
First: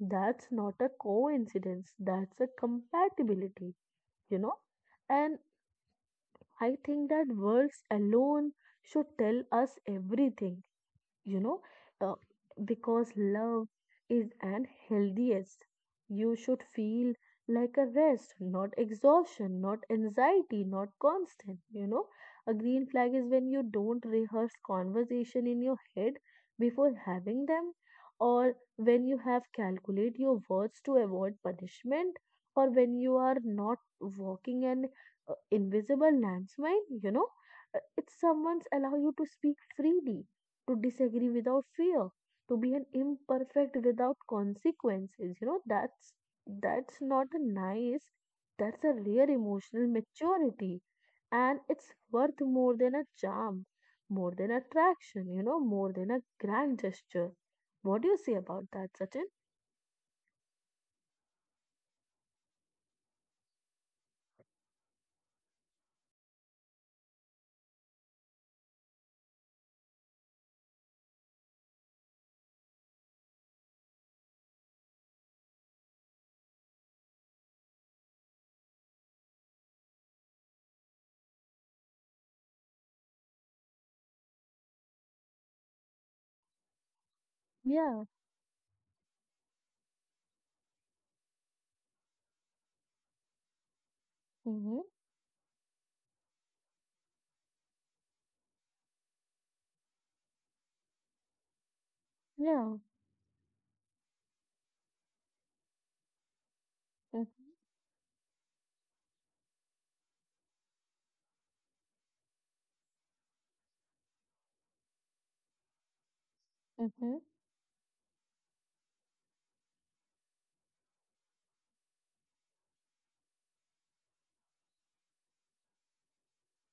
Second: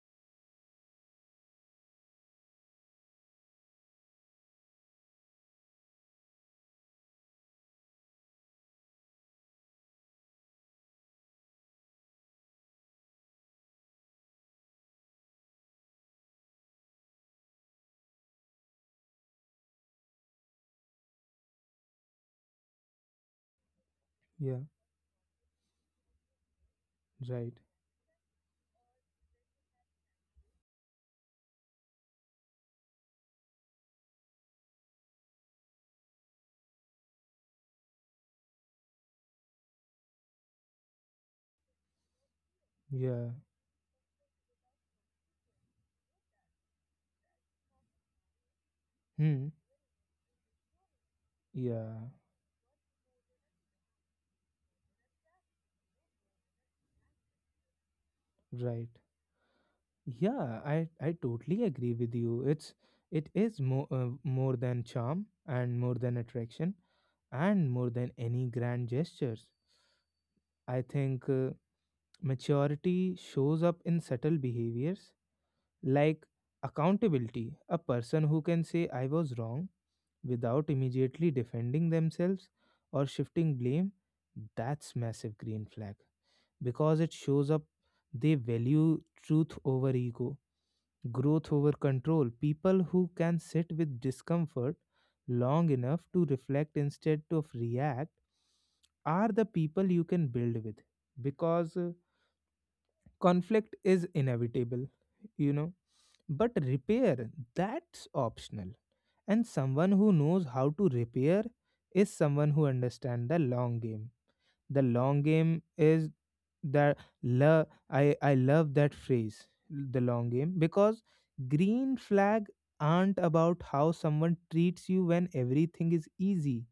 that's not a coincidence. That's a compatibility, you know. And I think that words alone should tell us everything, you know, uh, because love is an healthiest. You should feel like a rest, not exhaustion, not anxiety, not constant. You know, a green flag is when you don't rehearse
Yeah.
conversation in your head before having
Right.
them, or when you have calculate your words to avoid punishment, or when you are not walking an uh, invisible landmine. You know, uh, it's someone's allow you to speak freely, to disagree without fear, to be an
Yeah.
imperfect without consequences. You know, that's that's not a nice, that's a rare
Hmm.
emotional maturity. And it's
Yeah.
worth more than a charm, more than attraction, you know, more than a grand gesture. What do you say about
Right.
that, Sachin?
Yeah. I I totally agree with you. It's it is more uh, more than charm and more than attraction and more than any grand gestures. I think uh, maturity shows up in subtle behaviors like accountability. A person who can say I was wrong without immediately defending themselves or shifting blame, that's massive green flag because it shows up
Yeah.
they value truth over ego, growth over control. People who can sit with discomfort
Mm-hmm.
long enough to reflect instead of react are the people you can build with. Because uh,
Yeah.
conflict is inevitable, you know, but repair,
Mm-hmm.
that's optional. And someone who knows how to repair is someone who understands the long game. The long game is the
Mm-hmm.
love. I, I love that phrase, the long game, because green flag aren't about how someone treats you when everything is easy.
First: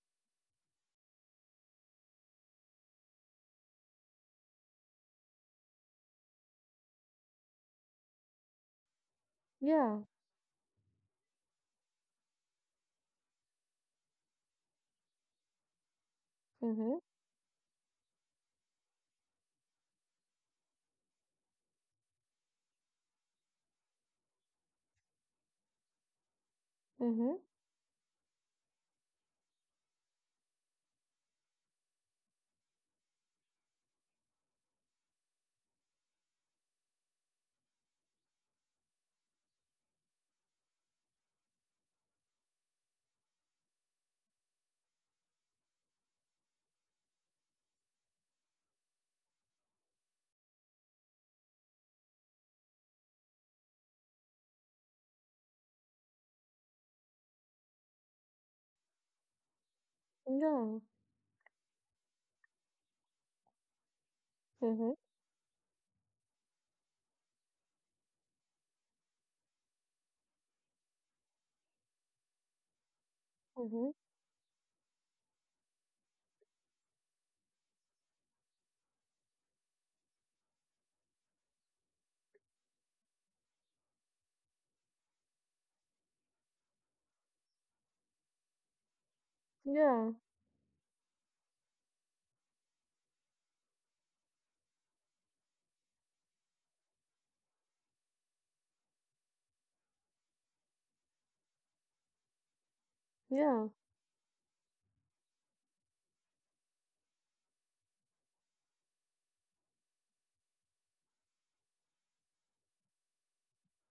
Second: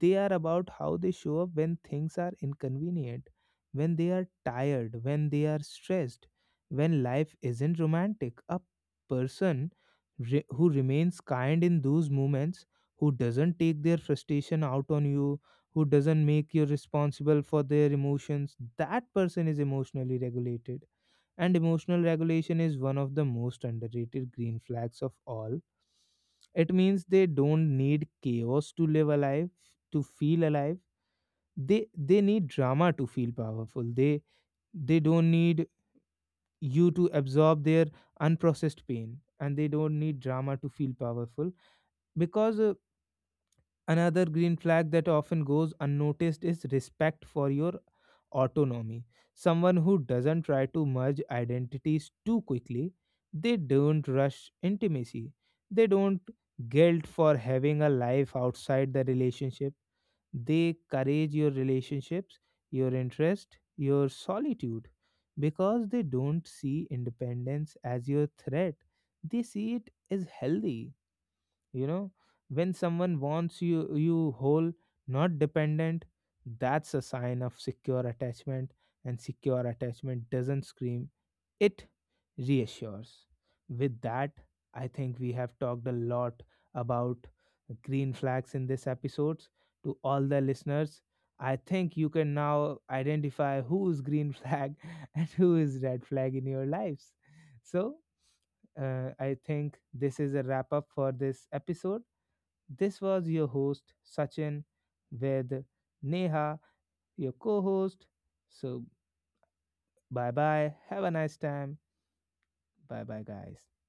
They are about how they show up when things are inconvenient, when they are tired, when they are stressed, when life isn't romantic. A person
Yeah.
re- who remains kind in those moments, who doesn't take their frustration out on you, who doesn't make you
Mm-hmm.
responsible for their emotions, that person is emotionally regulated, and emotional regulation is one of the most underrated green flags of all. It means they
Mm-hmm.
don't need chaos to live alive, to feel alive. They they need drama to feel powerful. They they don't need you to absorb their unprocessed pain, and they don't need drama to feel powerful. Because uh, another green flag that often goes unnoticed is respect for your autonomy. Someone who doesn't try to merge identities too quickly, they don't rush intimacy, they don't guilt for having a life outside the relationship, they
Yeah.
courage your relationships, your interest, your solitude
Mm-hmm.
because they don't see independence as your threat, they see it as healthy. You know, when someone wants you
Mm-hmm.
you whole, not dependent, that's a sign of secure attachment. And secure attachment doesn't scream, it reassures. With that, I think we have talked a lot about green flags in this episode. To
Yeah.
all the listeners, I think you can now identify who is green flag [LAUGHS] and who is red flag in your lives. So, uh, I think this is a wrap up for this episode. This was your
Yeah.
host, Sachin, with Neha, your co host. So, bye bye. Have a nice time. Bye bye, guys.